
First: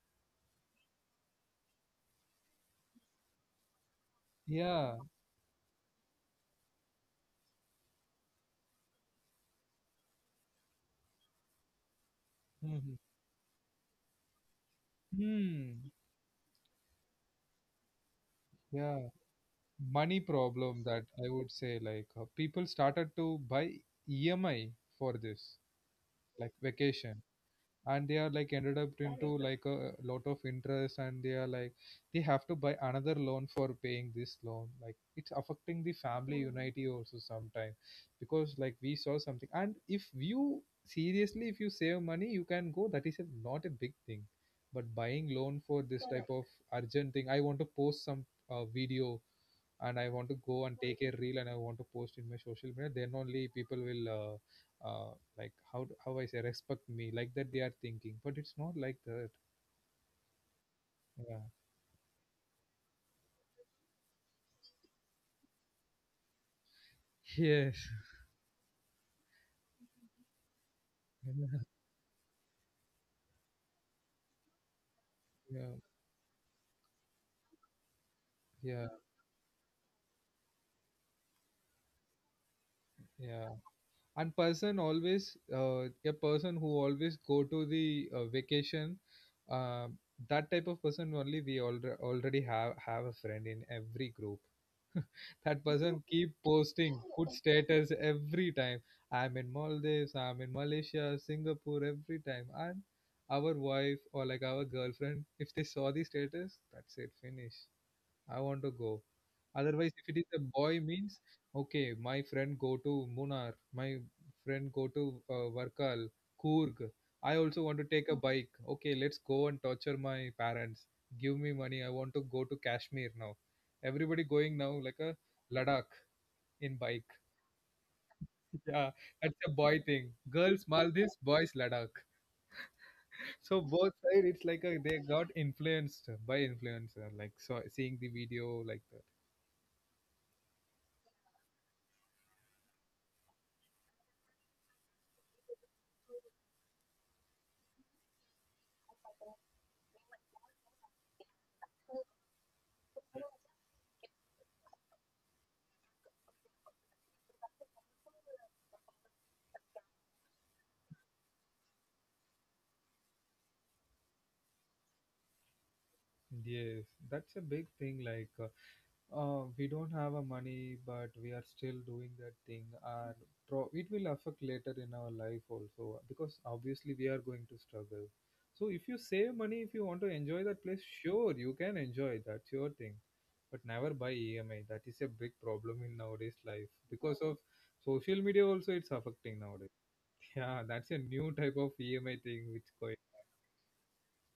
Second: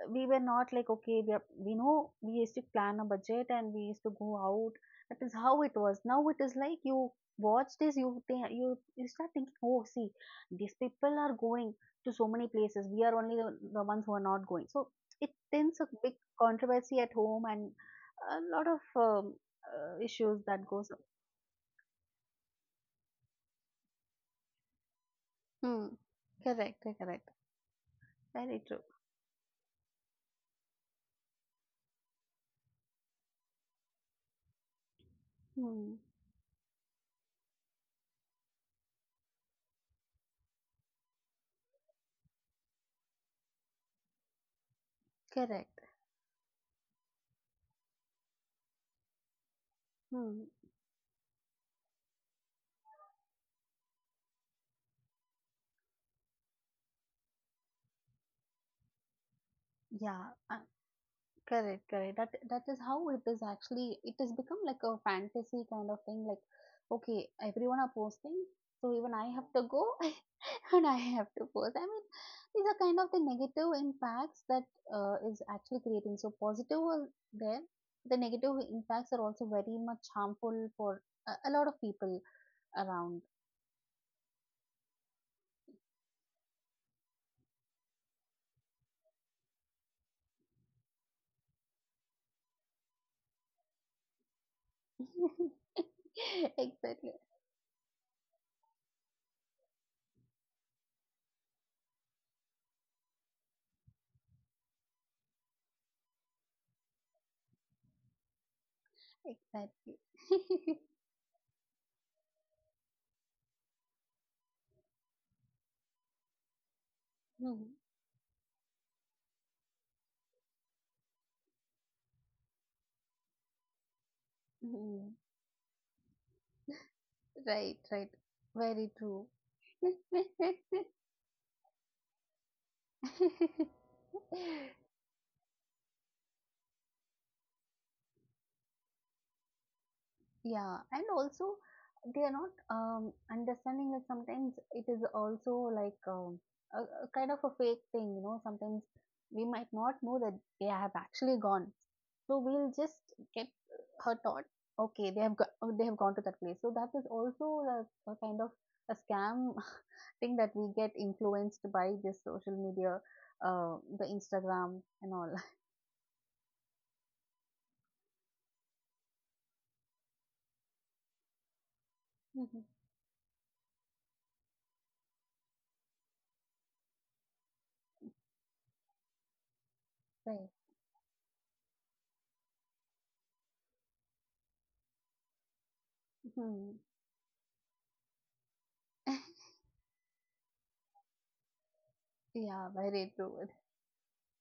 Speaker 2: we, were not like okay we know we used to plan a budget, and we used to go out,
Speaker 1: Yeah.
Speaker 2: that is how it was. Now it is like, you watch this, you think, you start thinking, oh, see, these people are going to so many places,
Speaker 1: Mhm.
Speaker 2: we are only the ones who are not going. So it tends a
Speaker 1: Hmm.
Speaker 2: big controversy at home, and a lot of
Speaker 1: Yeah. Money
Speaker 2: issues that
Speaker 1: problem,
Speaker 2: goes up.
Speaker 1: that I would say, like people started to buy EMI for this
Speaker 2: Hmm.
Speaker 1: like
Speaker 2: Correct.
Speaker 1: vacation.
Speaker 2: Correct.
Speaker 1: And they are like
Speaker 2: Very
Speaker 1: ended
Speaker 2: true.
Speaker 1: up into like a lot of interest, and they are like they have to buy another loan for paying this loan. Like it's affecting
Speaker 2: Hmm.
Speaker 1: the family unity also sometimes, because like we saw something, and if you seriously if you save money, you can go. That is a, not a big thing, but buying loan
Speaker 2: Correct.
Speaker 1: for this type of urgent thing. I want to post some video, and I want to
Speaker 2: Hmm.
Speaker 1: go and take a reel, and I want to post in my social media. Then only people will how I say respect me, like that they are thinking, but it's not like that.
Speaker 2: Yeah. Uh,
Speaker 1: Yeah.
Speaker 2: Correct, correct. That is how it is actually. It has become like a fantasy kind of thing. Like, okay, everyone are
Speaker 1: Yes.
Speaker 2: posting, so even I have to go, and I have to post. I mean, these are kind of the negative impacts that is
Speaker 1: Yeah.
Speaker 2: actually creating. So positive are there. The negative
Speaker 1: Yeah.
Speaker 2: impacts are also very much harmful for a lot of people around.
Speaker 1: Yeah. And person always a person who always go to the vacation. Uh, that type of person only we already have a friend in every group. That person keep posting
Speaker 2: Exactly,
Speaker 1: food status every time. I'm in Maldives, I'm in Malaysia, Singapore every time. And our wife or like our girlfriend, if they saw the status, that's it, finish. I want to go. Otherwise,
Speaker 2: exactly.
Speaker 1: if it is a boy, means okay, my friend go to Munar, my friend go to Varkal, Coorg. I also
Speaker 2: Mhm,
Speaker 1: want to take a bike. Okay, let's go and torture my parents. Give me money. I want to go to Kashmir now. Everybody going now like
Speaker 2: mhm.
Speaker 1: a Ladakh in bike.
Speaker 2: Right, right. Very
Speaker 1: Yeah,
Speaker 2: true.
Speaker 1: that's a boy thing. Girls Maldives, boys Ladakh. So
Speaker 2: Yeah.
Speaker 1: both side, it's like a, they got influenced by influencer, like so seeing the video, like
Speaker 2: And also they are not understanding that sometimes it is also like a, a kind of a fake thing sometimes we might not know that they have actually gone, so we'll just get her thought, okay, they have oh, they have gone to that place, so that is also a kind of a scam thing that we get influenced by this social media, the Instagram and all.
Speaker 1: yes, that's a big thing. Like, we don't have a money, but we are still doing that
Speaker 2: Mhm.
Speaker 1: thing, and it will affect later in our life also, because obviously we are going to struggle. So if you save money, if you want to
Speaker 2: Right.
Speaker 1: enjoy that place, sure, you can enjoy. That's your thing, but never buy EMI. That is a big problem in nowadays life
Speaker 2: Mhm.
Speaker 1: because of social media. Also, it's affecting nowadays. Yeah, that's a new type of EMI thing
Speaker 2: Yeah,
Speaker 1: which going,
Speaker 2: very true.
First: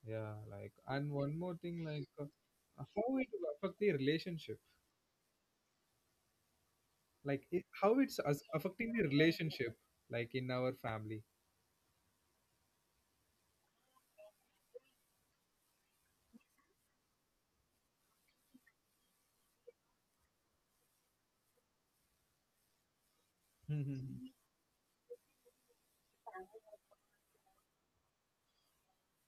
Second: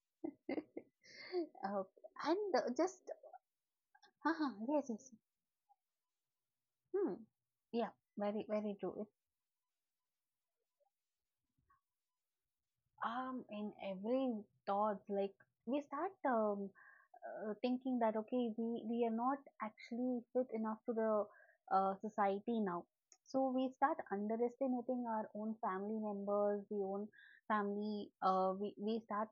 Speaker 1: yeah, like, and one more
Speaker 2: uh,
Speaker 1: thing, like,
Speaker 2: and just,
Speaker 1: how it will affect the
Speaker 2: uh-huh,
Speaker 1: relationship,
Speaker 2: yes, yes. Hmm,
Speaker 1: like, it,
Speaker 2: yeah,
Speaker 1: how
Speaker 2: very, very
Speaker 1: affecting the
Speaker 2: true.
Speaker 1: relationship, like, in our family.
Speaker 2: In every thoughts, like, we start thinking that okay, we are not actually fit enough to the society now. So we start
Speaker 1: Mhm.
Speaker 2: underestimating our own family members, the own family, we start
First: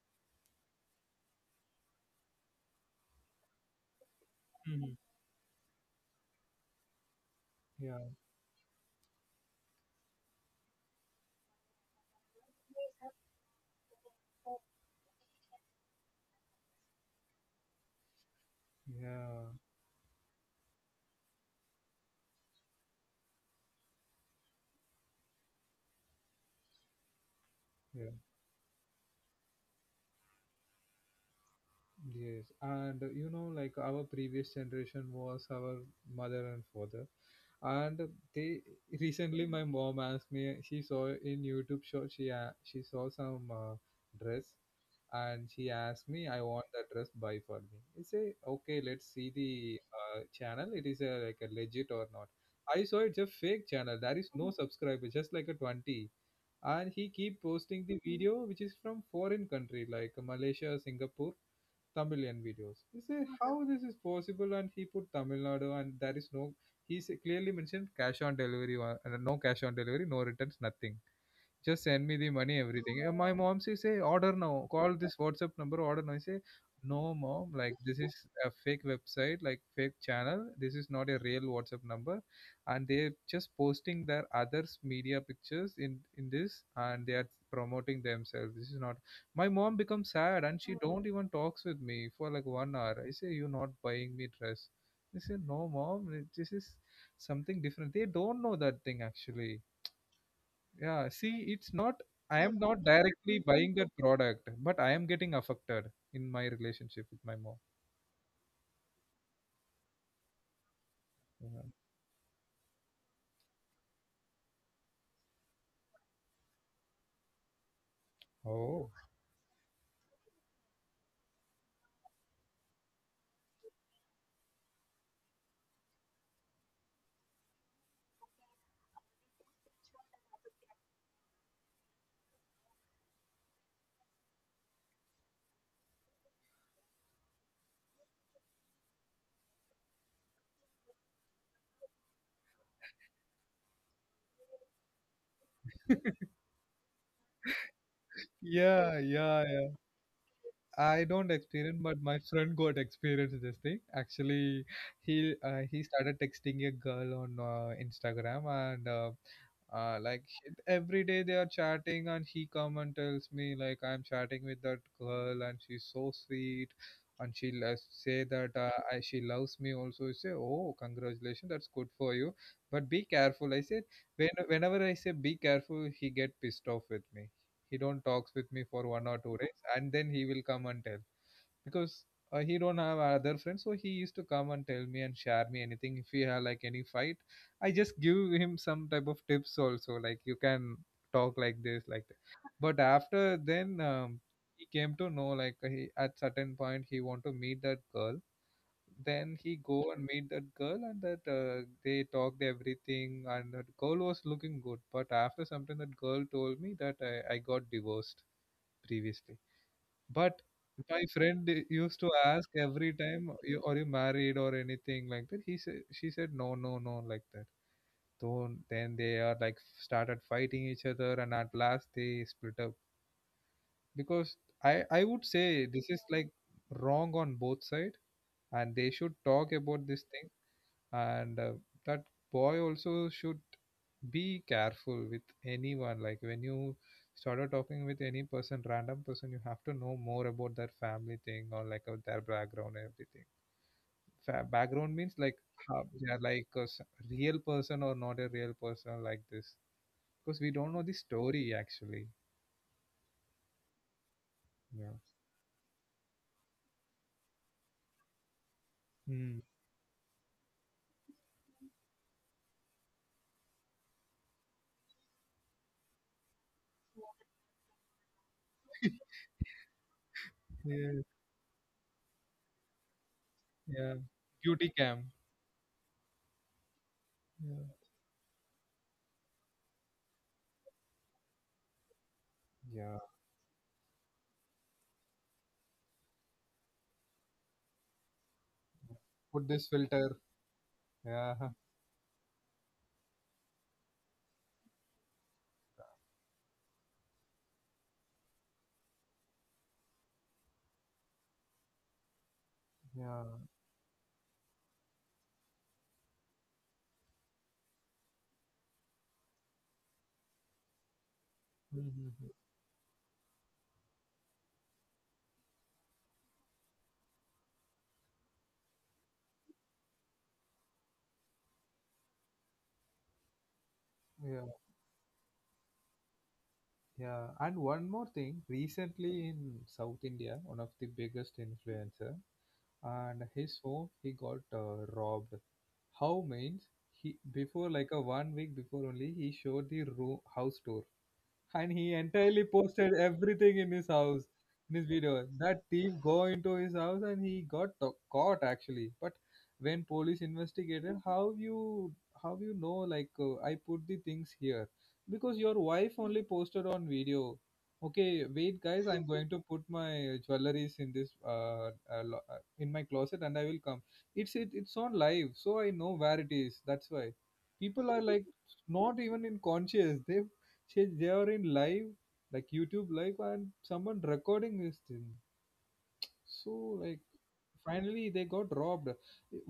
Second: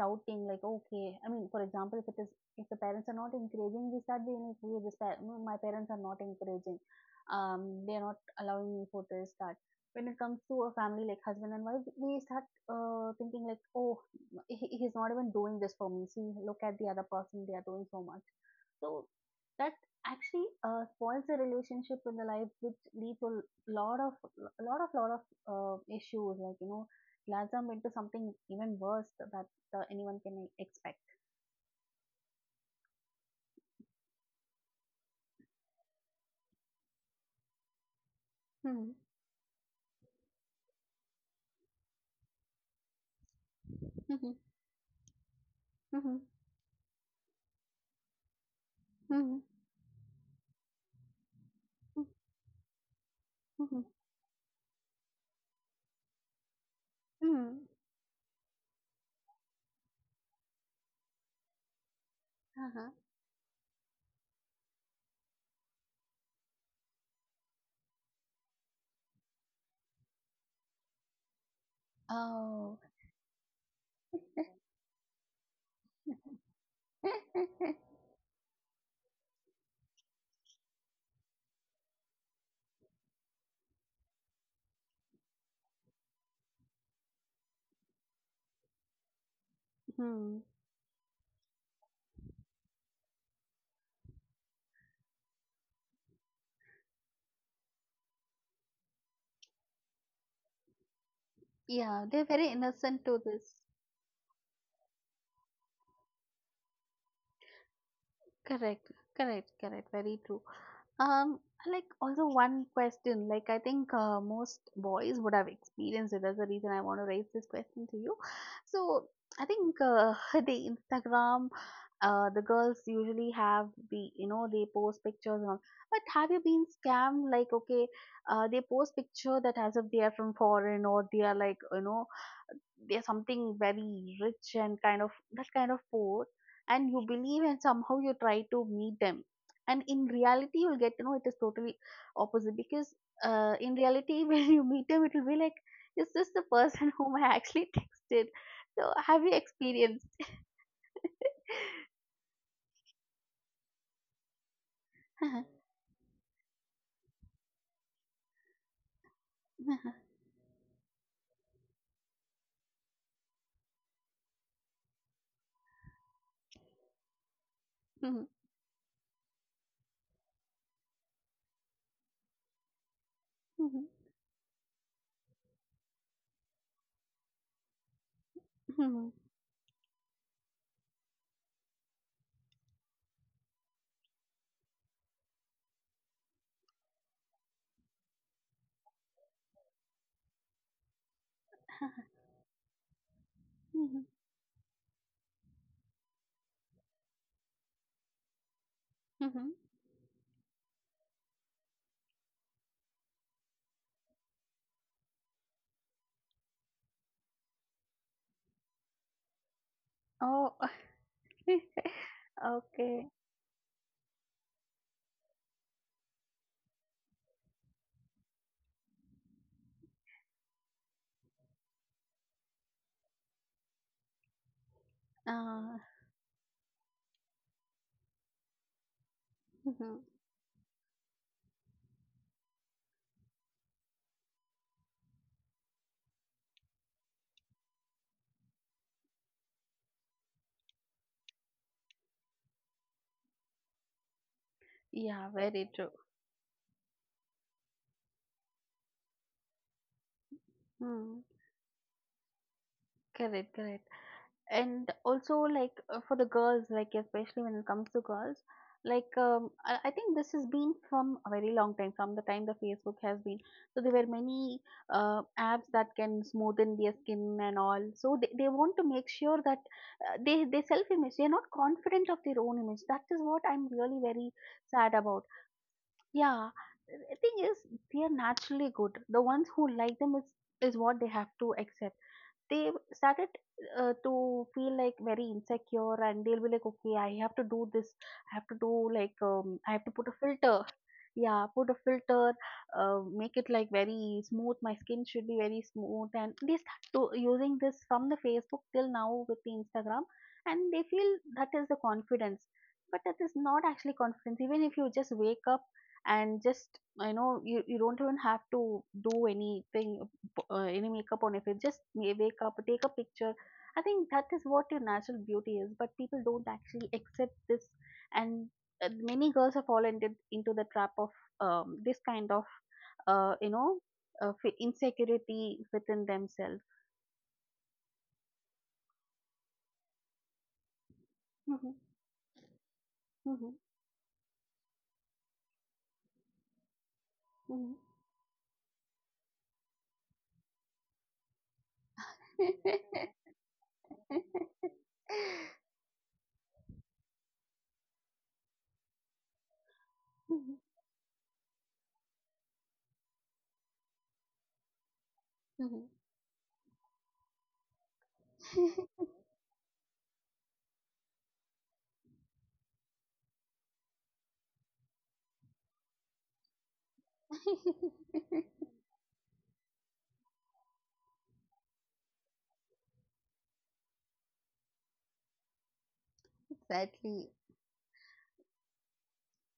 Speaker 2: doubting, like, okay, I mean, for example, if it is if the parents are not encouraging, we start being like, okay,
Speaker 1: Hmm.
Speaker 2: no, my parents are not encouraging, they are
Speaker 1: Yeah,
Speaker 2: not allowing me for this, that. When it comes to a family like husband and wife, we start thinking like, oh, he's not even doing this for me. See, look at the other person; they are doing so much. So
Speaker 1: yeah,
Speaker 2: that actually spoils the relationship in the life, which leads to lot of lot of issues. Like, glass them into
Speaker 1: yeah,
Speaker 2: something even worse that anyone can expect.
Speaker 1: yes. And you know, like our previous generation was our mother and father. And they
Speaker 2: Hmm.
Speaker 1: recently, my mom asked me, she saw in YouTube show, she saw some
Speaker 2: Hmm.
Speaker 1: dress, and she asked
Speaker 2: Hmm.
Speaker 1: me, I want the dress, buy for me. I say okay, let's see
Speaker 2: Hmm.
Speaker 1: the channel, it is a, like a legit or not. I saw it's a fake
Speaker 2: Hmm.
Speaker 1: channel, there is no subscriber, just like a 20, and he keep
Speaker 2: Hmm.
Speaker 1: posting the video which is from foreign country like Malaysia, Singapore, Tamilian videos.
Speaker 2: Uh-huh.
Speaker 1: He say how this is possible, and he put Tamil Nadu, and there is no, he clearly mentioned cash on delivery, no cash on delivery, no returns, nothing. Just send me the money,
Speaker 2: Oh.
Speaker 1: everything. And my mom she say, order now. Call this WhatsApp number, order now. I say, no, mom. Like this is a fake website, like fake channel. This is not a real WhatsApp number, and they're just posting their others media pictures in this, and they are promoting themselves. This is not. My mom becomes
Speaker 2: Hmm.
Speaker 1: sad, and she don't even talks with me for like 1 hour. I say, you're not buying me dress. They say, no, mom. This is something different. They don't know that thing actually. Yeah, see, it's not,
Speaker 2: Yeah, they're
Speaker 1: I
Speaker 2: very
Speaker 1: am not
Speaker 2: innocent to
Speaker 1: directly
Speaker 2: this.
Speaker 1: buying that product, but I am getting affected in my relationship with my mom.
Speaker 2: Correct, correct, correct. Very true. Um,
Speaker 1: Yeah.
Speaker 2: like, also one question, like I think most boys would have experienced it. That's the reason I want to raise this question to you.
Speaker 1: Oh,
Speaker 2: So I think the Instagram, the girls usually have the they post pictures and all. But have you been scammed? Like, okay, they post picture that as if they are from foreign, or they are like there's something very rich, and kind of that kind of poor, and you believe, and somehow you try to meet them, and in reality you'll get to know it is totally opposite, because in reality when you meet them it will be like, is this the person whom I actually texted? So
Speaker 1: yeah,
Speaker 2: have you
Speaker 1: yeah, yeah.
Speaker 2: experienced?
Speaker 1: I don't experience, but my friend got experience this thing. Actually, he started texting a girl on Instagram, and like every day they are chatting, and he come and tells me like I'm chatting with that girl, and she's so sweet, and she loves, say that I, she loves me also. I say, oh, congratulations, that's good for you, but be careful. I said, when whenever I say be careful, he get pissed off with me. He don't talks with me for 1 or 2 days, and then he will come and tell, because he don't have other friends, so he used to come and tell me and share me anything if we have like any fight. I just give him some type of tips also, like you can talk like this, like that. But after then he came to know like he at certain point he want to meet that girl. Then he go and meet that girl, and that they talked everything, and that girl was looking good, but after something that girl told me that I got divorced previously. But
Speaker 2: Oh.
Speaker 1: my friend used to ask
Speaker 2: Okay.
Speaker 1: every time, you, "Are you married or anything like that?" He said, "She said no, no, no, like that." So then they are like started fighting each other, and at last they split up. Because I would say
Speaker 2: uh,
Speaker 1: this is like wrong on both side, and they should talk about this thing. And that boy also should be careful with anyone. Like when you started talking with any person, random person, you have to know more about their family thing or like their background and everything. Background means
Speaker 2: yeah,
Speaker 1: like
Speaker 2: very
Speaker 1: how
Speaker 2: true.
Speaker 1: they are like a real person or not a real person like this, because we don't know the
Speaker 2: Hmm.
Speaker 1: story actually.
Speaker 2: Correct, correct. And
Speaker 1: Yeah.
Speaker 2: also like for the girls, like especially when it comes to girls, like
Speaker 1: Hmm.
Speaker 2: I think this has been from a very long time, from the time the Facebook has been. So there were many apps that can smoothen their skin and all, so they want to make sure that they self
Speaker 1: Yeah,
Speaker 2: image, they're not confident of their own image, that is what I'm really
Speaker 1: yeah,
Speaker 2: very
Speaker 1: beauty
Speaker 2: sad
Speaker 1: cam,
Speaker 2: about. Yeah, the thing is,
Speaker 1: yeah,
Speaker 2: they are naturally good, the ones who like them is what they have to accept. They
Speaker 1: yeah,
Speaker 2: started to feel like very insecure, and they'll be like, okay, I have to do this, I have to do like,
Speaker 1: put
Speaker 2: I
Speaker 1: this
Speaker 2: have to put a
Speaker 1: filter,
Speaker 2: filter,
Speaker 1: yeah.
Speaker 2: yeah, put a filter, make it like very smooth, my skin should be very smooth. And they start to, using this from the Facebook till now with the Instagram, and they feel that is the confidence. But that
Speaker 1: Yeah.
Speaker 2: is not actually confidence. Even if you just wake up and just you don't even have to do anything, any makeup on your face. Just
Speaker 1: Mhm.
Speaker 2: wake up, take a picture. I think that is what your natural beauty is, but people don't actually accept this. And Many girls have fallen into the trap of this kind of, uh, you know,
Speaker 1: Yeah.
Speaker 2: insecurity within themselves.
Speaker 1: Yeah, and one more thing, recently in South India, one of the biggest
Speaker 2: Mhm,
Speaker 1: influencer and
Speaker 2: mhm,
Speaker 1: his home, he got robbed. How means, he
Speaker 2: mhm,
Speaker 1: before like a 1 week before only, he showed the room house tour, and he entirely posted everything in his house, in his video. That thief go into his house, and he got caught actually. But when police
Speaker 2: mhm,
Speaker 1: investigated, how you know, like, I put the things here because your
Speaker 2: mhm.
Speaker 1: wife only posted on video. Okay, wait guys, I'm going to put my jewelries in this in my closet and I will come. It's on live, so I know where it is. That's why people are like not even in conscious, they she they are in live, like youtube live and someone recording this thing, so like
Speaker 2: Exactly.
Speaker 1: finally they got robbed.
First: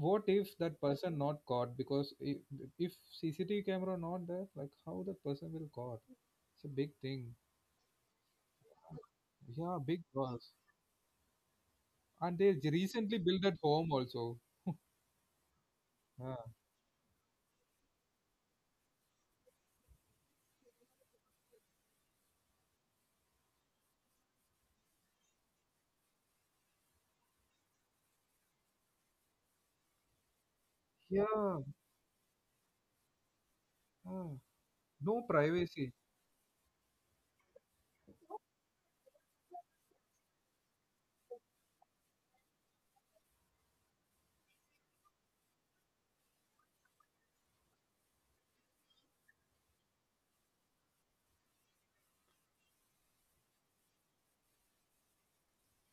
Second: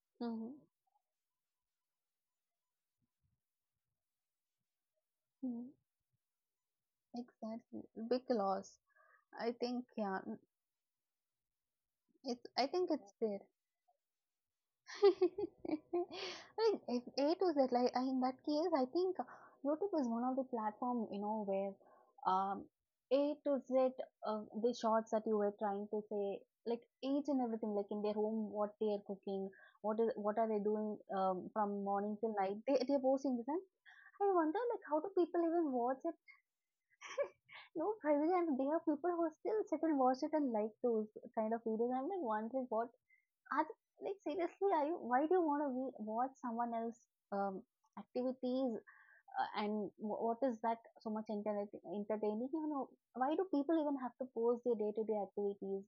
Speaker 1: What if
Speaker 2: Mm-hmm.
Speaker 1: that person not caught? Because if cctv camera not there, like how that person
Speaker 2: Mm-hmm.
Speaker 1: will caught? It's a big thing.
Speaker 2: Exactly. Big loss. I
Speaker 1: Yeah,
Speaker 2: think
Speaker 1: big
Speaker 2: yeah.
Speaker 1: loss. And
Speaker 2: It's
Speaker 1: they
Speaker 2: I think it's
Speaker 1: recently
Speaker 2: there.
Speaker 1: built at home also. Yeah,
Speaker 2: I mean, if A to Z, like I, in that case, I think YouTube is one of the platform where um, A to Z of the shots that you were trying to say, like each and everything, like in their home, what they are cooking, what are they doing
Speaker 1: yeah,
Speaker 2: from morning till night, they are posting this, and I
Speaker 1: yeah.
Speaker 2: wonder like how do
Speaker 1: No
Speaker 2: people even
Speaker 1: privacy.
Speaker 2: watch it? No, privately, and there are people who still sit and watch it and like those kind of videos. I'm like wondering what are they, like seriously? Are you? Why do you want to watch someone else um, activities? And what is that so much internet entertaining? Why do people even have to post their day to day activities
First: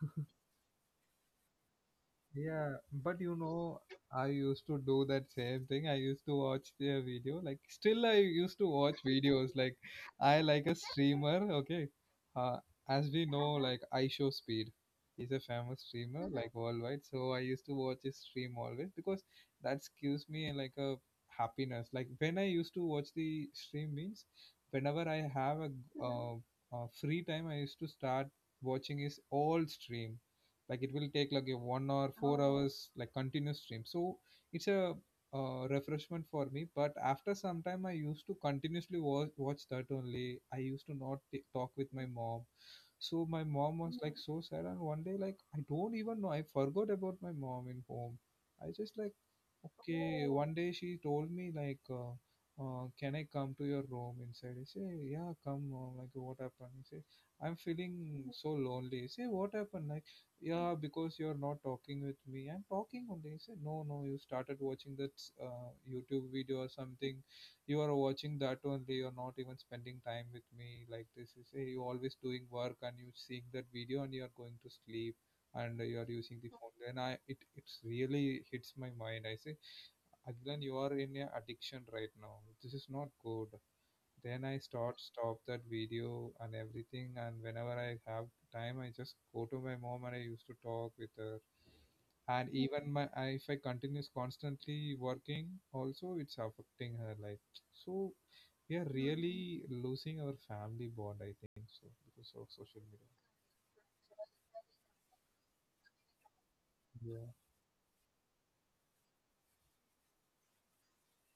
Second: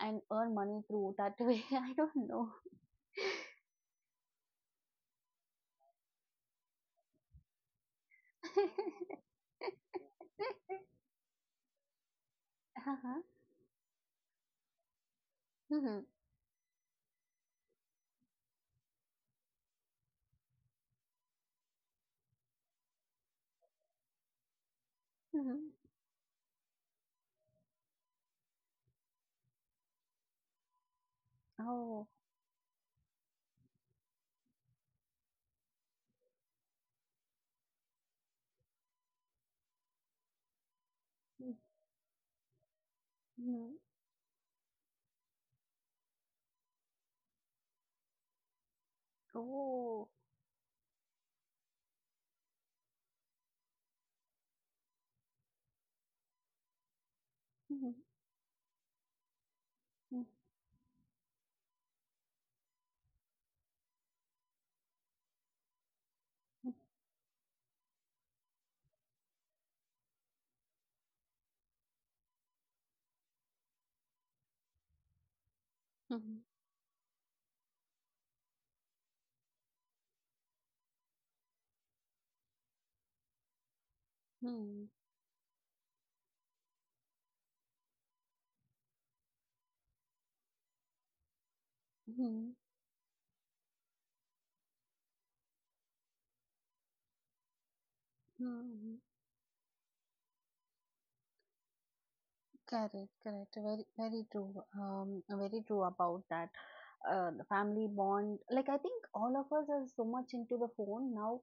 Speaker 2: and earn money through that way? I don't know.
Speaker 1: Yeah, but you know, I used to do that same thing. I used to watch their video. Like, still, I used to watch videos. Like, I like a streamer. Okay, uh, as
Speaker 2: Uh-huh.
Speaker 1: we know, like I show Speed, he's a famous
Speaker 2: Hmm.
Speaker 1: streamer like worldwide. So I used to watch his stream always because that gives me like a happiness. Like when I used to watch the stream means, whenever I have
Speaker 2: Hmm.
Speaker 1: a uh, free time, I used to start watching his all stream. Like it will take like a one
Speaker 2: Oh.
Speaker 1: or four hours like continuous stream, so it's a refreshment for me. But after some time, I used to continuously watch that only. I used to not
Speaker 2: Mm-hmm.
Speaker 1: talk with my mom, so my mom was like so sad. And one day, like I don't even know, I forgot about my mom in home. I just like
Speaker 2: Oh.
Speaker 1: okay. One day, she told me like can I come to your room inside? I say yeah, come mom, like what happened? I say I'm
Speaker 2: Mm-hmm.
Speaker 1: feeling so lonely. I say what happened? Like
Speaker 2: Mm-hmm.
Speaker 1: yeah, because you're not talking with me, I'm talking only. He said no, no, you started watching that youtube video or something. You are watching that only, you're not even spending time with me. Like, this is, hey, you always doing work and you seeing that video and you're going to sleep and you are
Speaker 2: Mm-hmm.
Speaker 1: using the phone. Then I it it's really hits my mind. I say, Adlan, you are in a addiction right now, this is not good. Then I start stop that video and everything, and whenever I have time, I just go to my mom and I used to talk with her.
Speaker 2: Mm-hmm.
Speaker 1: And even my if I continues constantly working, also it's affecting her life. So we
Speaker 2: Mm-hmm.
Speaker 1: are really losing our family bond, I think so, because of social
Speaker 2: Correct,
Speaker 1: media.
Speaker 2: correct. Very, very true. Very true about that.
Speaker 1: Yeah,
Speaker 2: The family bond. Like I think all of us are so much into the phone now.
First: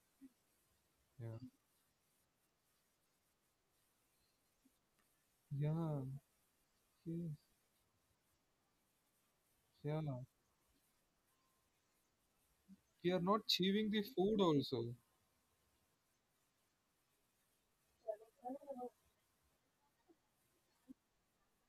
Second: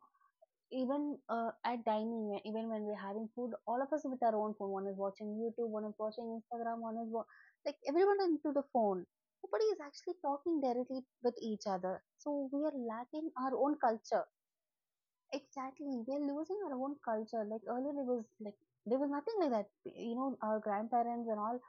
Speaker 2: Even
Speaker 1: yeah,
Speaker 2: at dining, even when we're having food, all of us with our own phone. One is watching YouTube, one is
Speaker 1: yeah,
Speaker 2: watching Instagram,
Speaker 1: yes,
Speaker 2: like everyone is into the phone. Nobody is
Speaker 1: yeah.
Speaker 2: actually talking directly with each other. So we are
Speaker 1: We are
Speaker 2: lacking
Speaker 1: not
Speaker 2: our own
Speaker 1: achieving the
Speaker 2: culture.
Speaker 1: food also.
Speaker 2: Exactly, we are losing our own culture. Like earlier, it was like there was nothing like that. You know, our grandparents and all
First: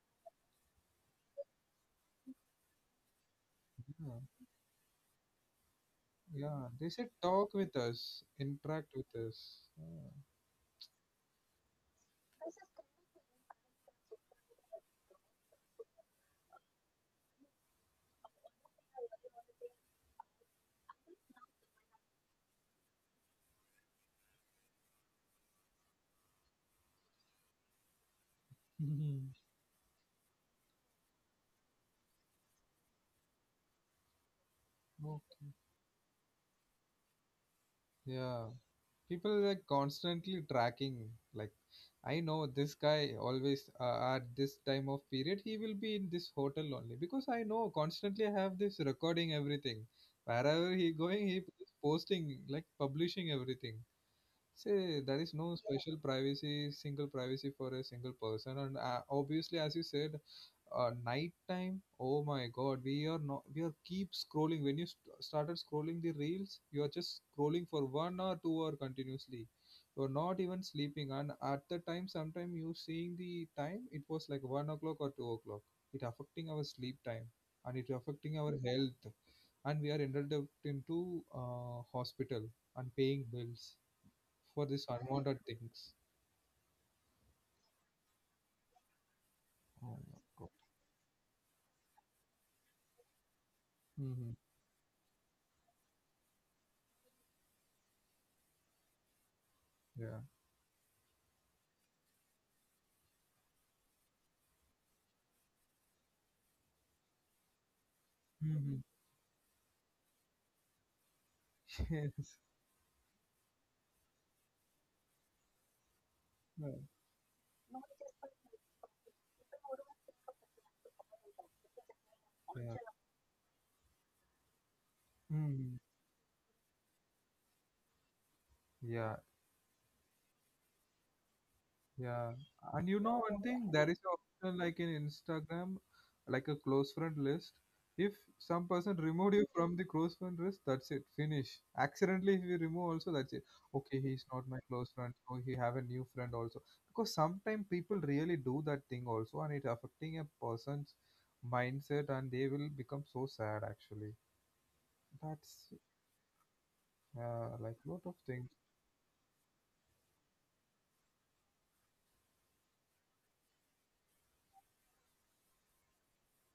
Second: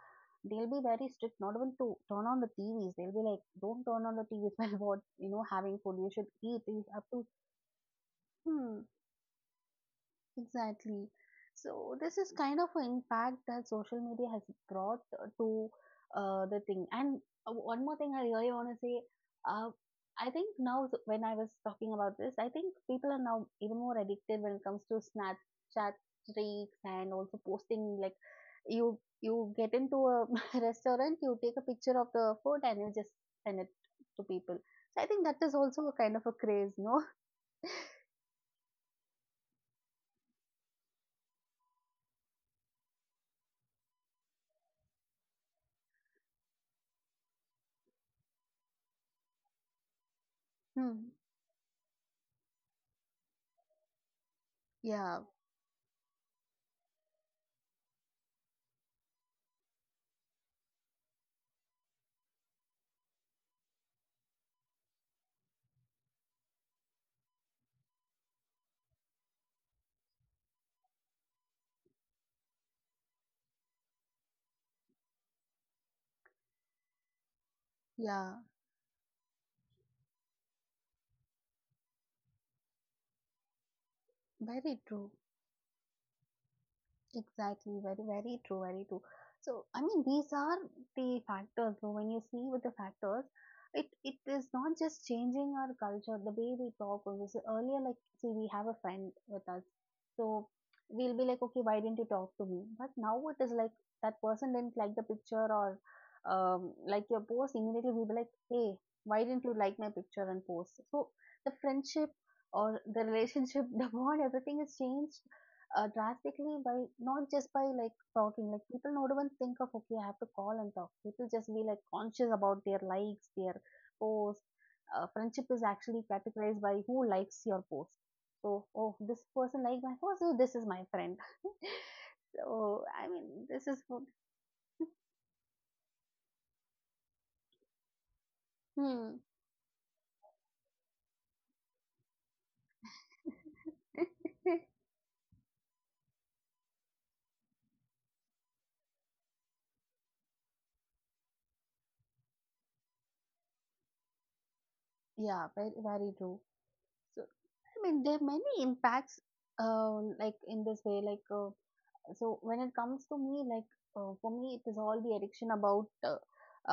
Speaker 2: they'll be very strict, not even to turn on the TVs. They'll be like, don't turn on the
Speaker 1: Yeah,
Speaker 2: TVs while what you know having food. You should eat.
Speaker 1: yeah.
Speaker 2: You
Speaker 1: They
Speaker 2: up
Speaker 1: said
Speaker 2: to.
Speaker 1: talk with us,
Speaker 2: Hmm.
Speaker 1: interact with us. Yeah.
Speaker 2: Exactly. So this is kind of an impact that social media has brought to the thing. And One more thing I really want to say, uh, I think when I was talking about this, I think people are now even more addicted when it comes to Snapchat streaks and also posting like you get into a restaurant, you take a picture of the food and you just send it to people. So I think that
Speaker 1: Okay.
Speaker 2: is also a kind of a craze, no?
Speaker 1: Yeah, people like constantly tracking. Like, I know this guy always at this time of period he will be in this hotel only, because I know constantly I have this recording everything. Wherever he
Speaker 2: Hmm.
Speaker 1: going, he is posting like publishing everything. Say there
Speaker 2: Yeah,
Speaker 1: is no special privacy, single privacy for a single person, and obviously, as you said, night time, oh my god, we are not, we are keep scrolling. When you started scrolling the reels, you are just scrolling for 1 or 2 hour continuously. You're not even sleeping, and at the time, sometime you seeing the time, it was like 1 o'clock or 2 o'clock. It affecting our sleep time and it affecting
Speaker 2: yeah,
Speaker 1: our health, and we are ended up into hospital and paying bills for
Speaker 2: very
Speaker 1: this
Speaker 2: true.
Speaker 1: unwanted things.
Speaker 2: Exactly, very, very true, very true. So, I
Speaker 1: Oh
Speaker 2: mean,
Speaker 1: my
Speaker 2: these
Speaker 1: god.
Speaker 2: are the factors. So, when you see with the factors, it
Speaker 1: Hmm.
Speaker 2: is not just changing our culture, the way we talk. Or this earlier, like, see, we have a friend with us,
Speaker 1: Yeah.
Speaker 2: so we'll be like, okay, why didn't you talk to me? But now it is like that person didn't like the picture or like your post. Immediately, we'll be like, hey,
Speaker 1: Hmm.
Speaker 2: why didn't you like my picture and post? So the friendship or the relationship, the bond, everything is changed drastically by
Speaker 1: Yes.
Speaker 2: not just by like talking like people do not even think of okay I have to call and talk, people just be like conscious about their
Speaker 1: Yeah.
Speaker 2: likes, their posts. Friendship is
Speaker 1: Mm.
Speaker 2: actually categorized by who likes your post, so oh this
Speaker 1: Yeah,
Speaker 2: person liked my post so this is my friend.
Speaker 1: yeah.
Speaker 2: So
Speaker 1: And
Speaker 2: I
Speaker 1: you
Speaker 2: mean
Speaker 1: know one
Speaker 2: this is
Speaker 1: thing,
Speaker 2: what.
Speaker 1: there is an option like in Instagram, like a close friend list. If some person
Speaker 2: Hmm.
Speaker 1: removed you from the close friend list, that's it, finish. Accidentally, if you remove also, that's it. Okay, he's not my close friend, so he have a new friend also. Because sometimes people really do that thing also, and it affecting a person's mindset, and they will become so sad actually.
Speaker 2: Yeah, very
Speaker 1: That's
Speaker 2: very true. So I
Speaker 1: like
Speaker 2: mean there
Speaker 1: lot
Speaker 2: are
Speaker 1: of
Speaker 2: many
Speaker 1: things.
Speaker 2: impacts like in this way like so when it comes to me like for me it is all the addiction about uh,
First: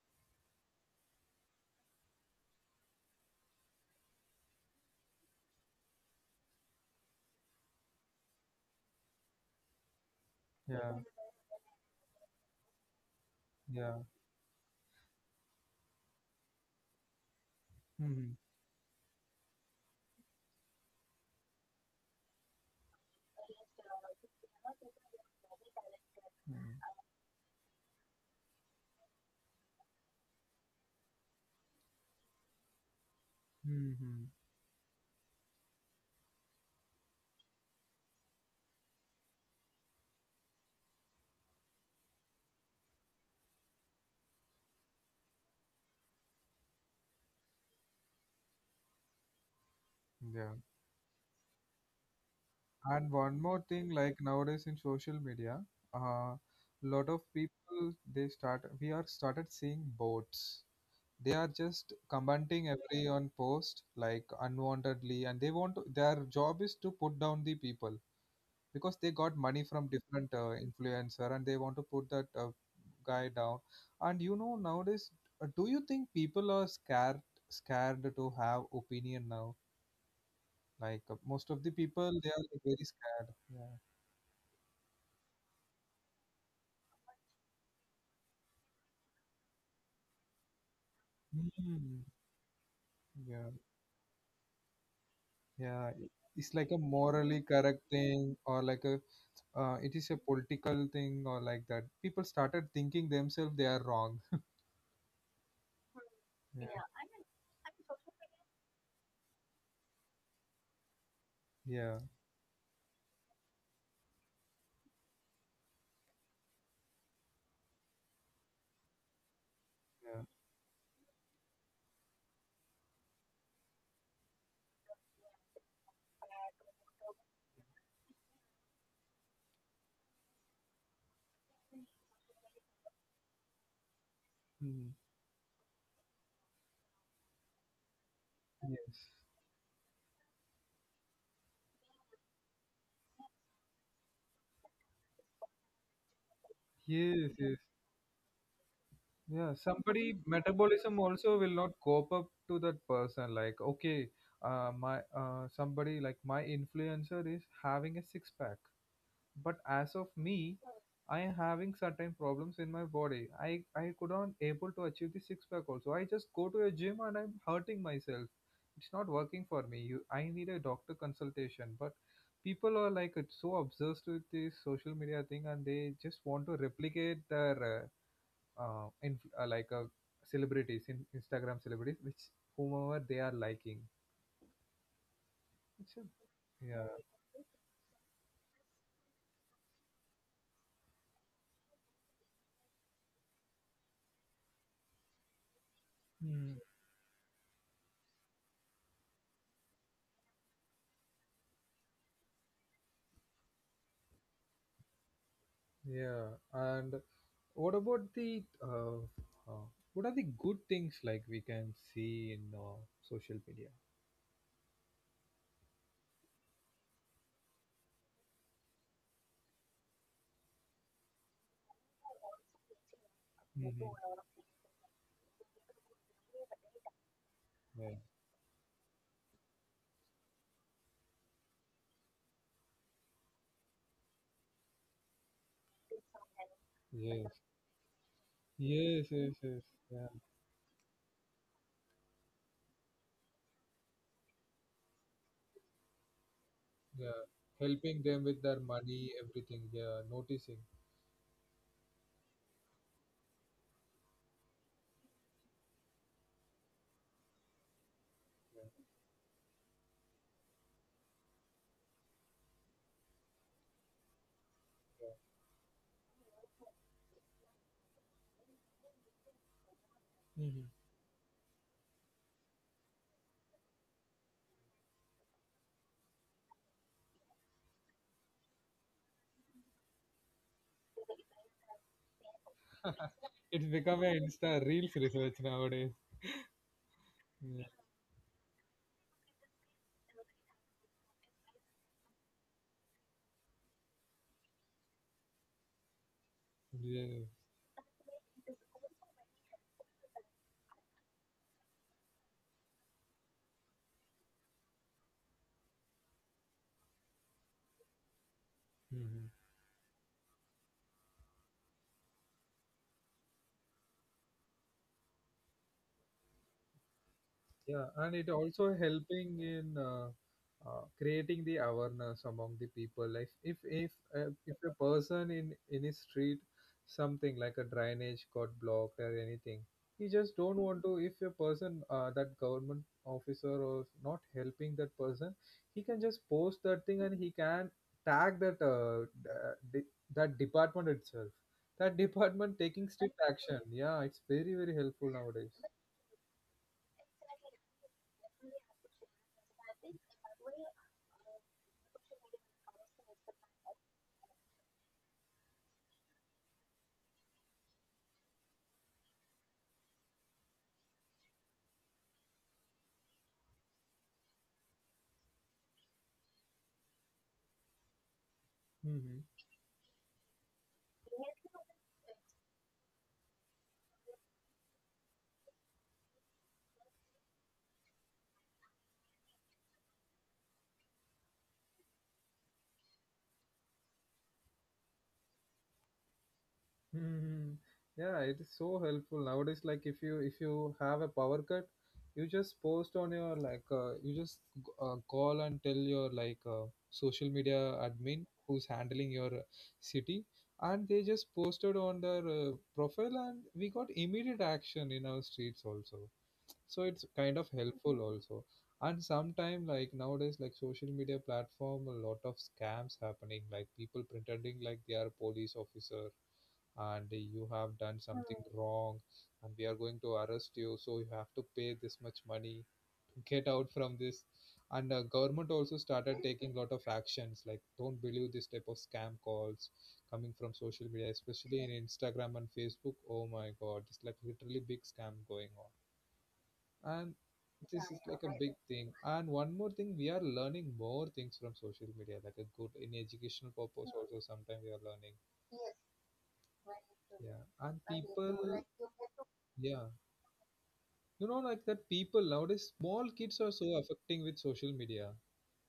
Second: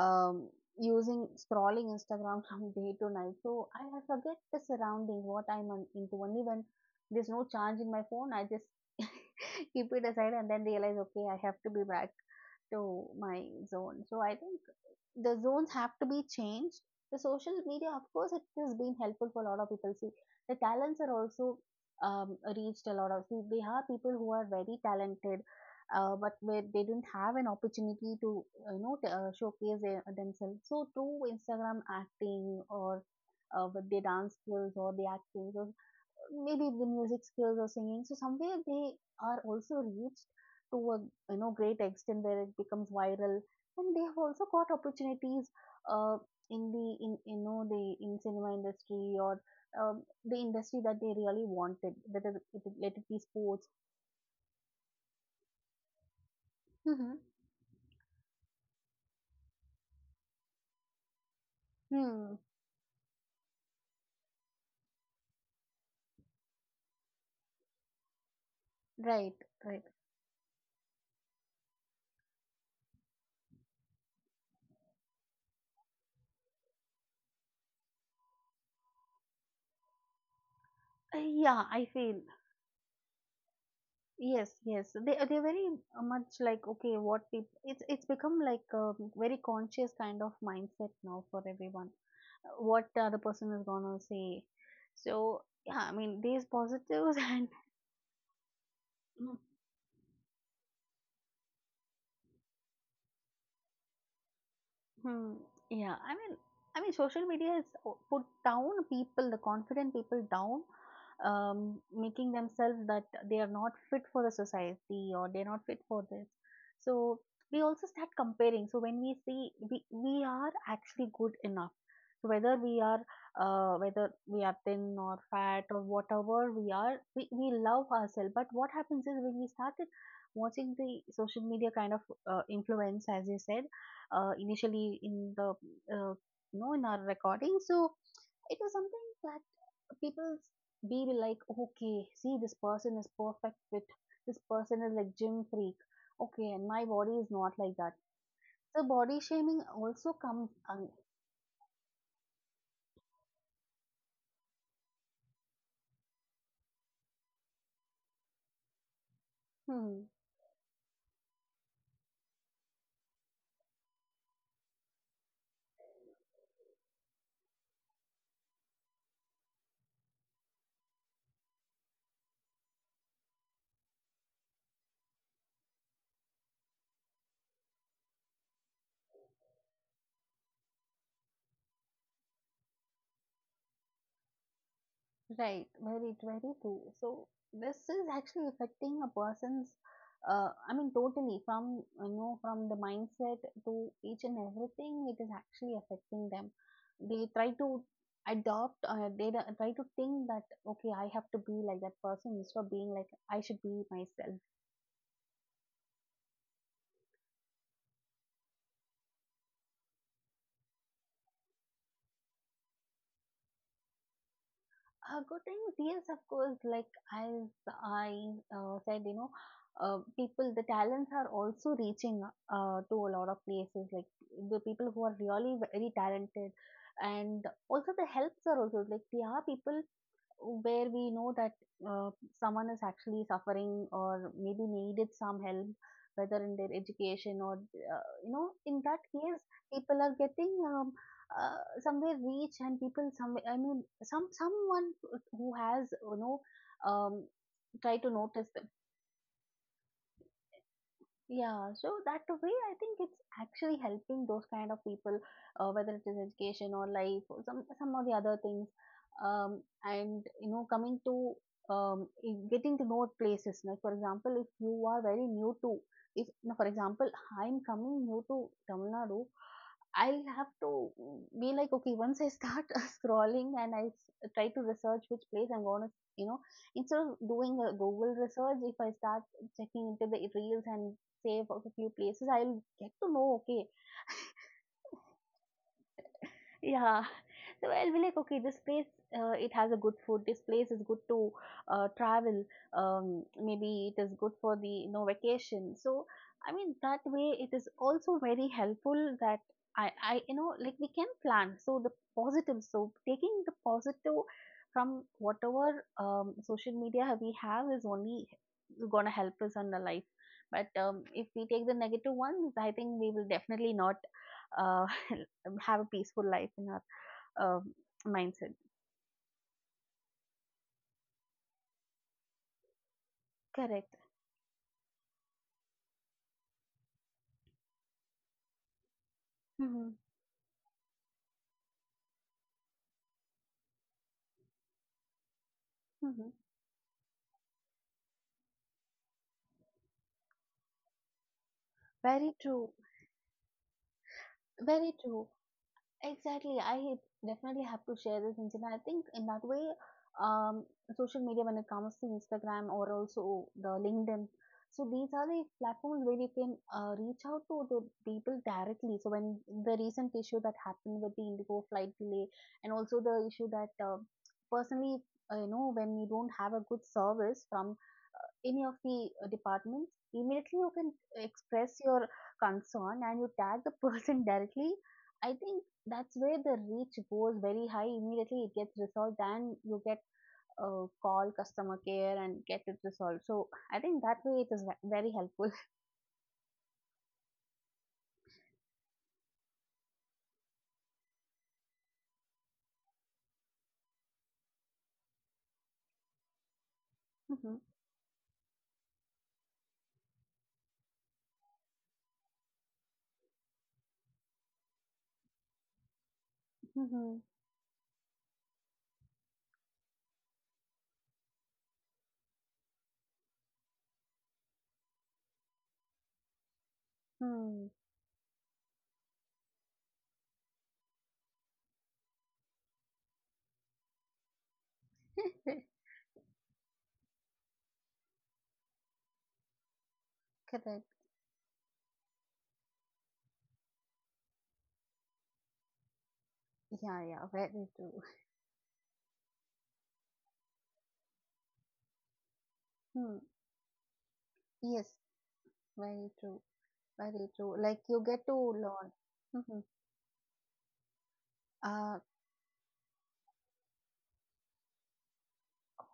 Speaker 2: um, using scrolling Instagram from day to night, so I forget the surrounding what I'm into, only when there's no charge in my phone I just keep it aside and then
Speaker 1: Yeah.
Speaker 2: realize okay I have to be back to my
Speaker 1: Yeah.
Speaker 2: zone. So I think the zones have to be changed. The social media, of
Speaker 1: Hmm.
Speaker 2: course, it has been helpful for a lot of people. See, the talents are also reached a lot of. See, they are people who are very talented, but where
Speaker 1: Mm.
Speaker 2: they didn't have an opportunity to, you know, showcase their, themselves. So through Instagram acting or with their
Speaker 1: Hmm.
Speaker 2: dance skills or the acting, those maybe the music skills or singing. So somewhere they are also reached to a you know great extent where it becomes viral, and they have also got opportunities uh, in the in you know the in cinema industry or
Speaker 1: Yeah.
Speaker 2: the industry that they really wanted, whether it
Speaker 1: And
Speaker 2: let it
Speaker 1: one
Speaker 2: be
Speaker 1: more thing,
Speaker 2: sports.
Speaker 1: like nowadays in social media, uh, lot of
Speaker 2: Mm-hmm.
Speaker 1: people they started seeing bots. They are just
Speaker 2: Hmm.
Speaker 1: commenting every on post like unwantedly, and they want to, their job is to put down the people, because they got
Speaker 2: Right.
Speaker 1: money from
Speaker 2: Right.
Speaker 1: different influencer and they want to put that guy down. And you know nowadays, do you think people are scared to have opinion now? Like most of the
Speaker 2: Yeah, I
Speaker 1: people they
Speaker 2: feel.
Speaker 1: are like, very scared. Yeah.
Speaker 2: Yes, yes. They they're very much like okay, what people, it's become like a very conscious kind of mindset now for
Speaker 1: Mm,
Speaker 2: everyone. What the other
Speaker 1: yeah.
Speaker 2: person is gonna say. So
Speaker 1: Yeah,
Speaker 2: yeah, I mean
Speaker 1: it's
Speaker 2: there's
Speaker 1: like a
Speaker 2: positives
Speaker 1: morally
Speaker 2: and
Speaker 1: correct thing or like a, it is a political thing or like that, people started thinking themselves they are wrong.
Speaker 2: hmm. Yeah.
Speaker 1: Yeah.
Speaker 2: I mean, social media has put down people, the confident people down,
Speaker 1: Yeah.
Speaker 2: making themselves that they are not fit for the society or they're not fit for this. So we also start comparing. So when we see we
Speaker 1: Yeah.
Speaker 2: we are actually good enough, so whether we are thin or fat or whatever we are, we love ourselves. But what happens is when we started watching the social media kind of influence, as you said
Speaker 1: Mm,
Speaker 2: initially in the uh, you know in our recording. So it was
Speaker 1: yes.
Speaker 2: something that people be like, okay, see this person is perfect fit. This person is like gym freak. Okay, and my
Speaker 1: Yes.
Speaker 2: body is
Speaker 1: Yes.
Speaker 2: not like that. So body
Speaker 1: Yeah,
Speaker 2: shaming
Speaker 1: somebody
Speaker 2: also comes.
Speaker 1: metabolism also will not cope up to that person. Like, okay, my somebody like my influencer is having a six pack, but as of
Speaker 2: Hmm.
Speaker 1: me, I am having certain problems in my body. I could not able to achieve the six pack also. I just go to a gym and I'm hurting myself. It's not working for me. You, I need a doctor consultation. But people are like so obsessed with this social media thing, and they just want to replicate their in, like celebrities in Instagram celebrities, which whomever they are liking.
Speaker 2: Right, very, very true.
Speaker 1: Yeah.
Speaker 2: So this is actually affecting a person's, I mean, totally from you know from the mindset to each and everything. It is actually affecting them.
Speaker 1: Mm,
Speaker 2: They try to adopt. They try to think that okay, I have to be like that person instead of being like I should be myself.
Speaker 1: yeah. And what about the uh, what are the good things like we can see in social media?
Speaker 2: Good things, yes, of course. Like as I said, you know, people, the talents are also reaching to a lot of places.
Speaker 1: Mhm.
Speaker 2: Like the people who are really very talented, and also
Speaker 1: Yeah.
Speaker 2: the helps are also like there are people where we know that uh, someone is actually suffering or maybe needed some help whether in their education
Speaker 1: Yes.
Speaker 2: or you know in that
Speaker 1: Yes. Yes.
Speaker 2: case
Speaker 1: Yes.
Speaker 2: people
Speaker 1: Yeah.
Speaker 2: are getting somewhere reach and people someone who has you know
Speaker 1: Yeah.
Speaker 2: um, try
Speaker 1: Helping
Speaker 2: to
Speaker 1: them with
Speaker 2: notice
Speaker 1: their
Speaker 2: them.
Speaker 1: money, everything. Yeah. Noticing.
Speaker 2: Yeah, so that way I think it's actually helping those kind of people, whether it is education or life or some of the other
Speaker 1: Yeah.
Speaker 2: things, and you know coming to getting to know places. Like for example, if you are very new to, if no, for example I'm coming new to Tamil Nadu, I'll
Speaker 1: Yeah.
Speaker 2: have
Speaker 1: Mhm.
Speaker 2: to mm, be like, okay, once I start scrolling and I try to research which place I'm going to, you know, instead of doing a Google research, if I start checking into the reels and save of a few places, I'll get to know,
Speaker 1: It's
Speaker 2: okay,
Speaker 1: become an Insta Reels research nowadays.
Speaker 2: yeah.
Speaker 1: Yeah.
Speaker 2: So I'll be like, okay, this place, it has a good food. This place is good to travel. Maybe it is good for the, you know, vacation. So, I mean, that
Speaker 1: Yeah.
Speaker 2: way it is also very helpful that you know, like we can plan. So the positive, so taking the positive from whatever social media we have is only
Speaker 1: Hmm.
Speaker 2: going to help us on the life. But if we take the negative ones, I think we will definitely not. Uh, have a peaceful life in our
Speaker 1: Yeah,
Speaker 2: um
Speaker 1: and it also
Speaker 2: mindset.
Speaker 1: helping in creating the awareness among the people. Like
Speaker 2: Correct.
Speaker 1: if a person in his street, something like a drainage got blocked or anything, he
Speaker 2: Mm-hmm.
Speaker 1: just don't want to. If a person, that government officer or not helping that person, he can just
Speaker 2: Mm-hmm.
Speaker 1: post that thing and he can tag that that department itself. That
Speaker 2: Very
Speaker 1: department taking
Speaker 2: true.
Speaker 1: strict action. Yeah, it's very very helpful
Speaker 2: Very
Speaker 1: nowadays.
Speaker 2: true. Exactly. I definitely have to share this incident. I think in that way, um, social media, when it comes to Instagram or also the LinkedIn, so these are the platforms where you can reach out to the people directly. So when the recent issue that happened with the Indigo flight delay, and also the issue that personally, you know, when you don't have a good service from any of
Speaker 1: Mm-hmm.
Speaker 2: the departments, immediately you can express your concern and you tag the person directly. I think that's where the reach goes very high, immediately it gets resolved and you get call customer care and get it resolved. So I think that way it is very helpful.
Speaker 1: Hmm. Yeah, it is so helpful nowadays. Like if you have a power cut, you just post on your, like you just call and tell your, like social media
Speaker 2: Hmm.
Speaker 1: admin who's handling your city, and they just posted on their profile, and we got immediate action in our streets also. So it's kind of
Speaker 2: Hmm.
Speaker 1: helpful also. And sometime like nowadays, like social media platform, a lot of scams happening. Like, people pretending like they are police officer and you have
Speaker 2: Hmm.
Speaker 1: done something wrong and we are going to arrest you, so you have to pay this much money to get out from this. And government also started taking lot of actions like, don't believe this type of scam calls coming from social media,
Speaker 2: Correct.
Speaker 1: especially in instagram and facebook. Oh my god, it's like literally big scam going on. And
Speaker 2: Yeah, yeah, very
Speaker 1: this is like a
Speaker 2: true.
Speaker 1: big thing. And one more thing, we are learning more things from social media like a good in
Speaker 2: Hmm.
Speaker 1: educational purpose also, sometimes we are
Speaker 2: Yes,
Speaker 1: learning.
Speaker 2: very true, very
Speaker 1: Yeah,
Speaker 2: true,
Speaker 1: and
Speaker 2: like you get to
Speaker 1: people,
Speaker 2: learn. hmm
Speaker 1: yeah, you know, like
Speaker 2: uh,
Speaker 1: that, people nowadays, small kids are so affecting with social media.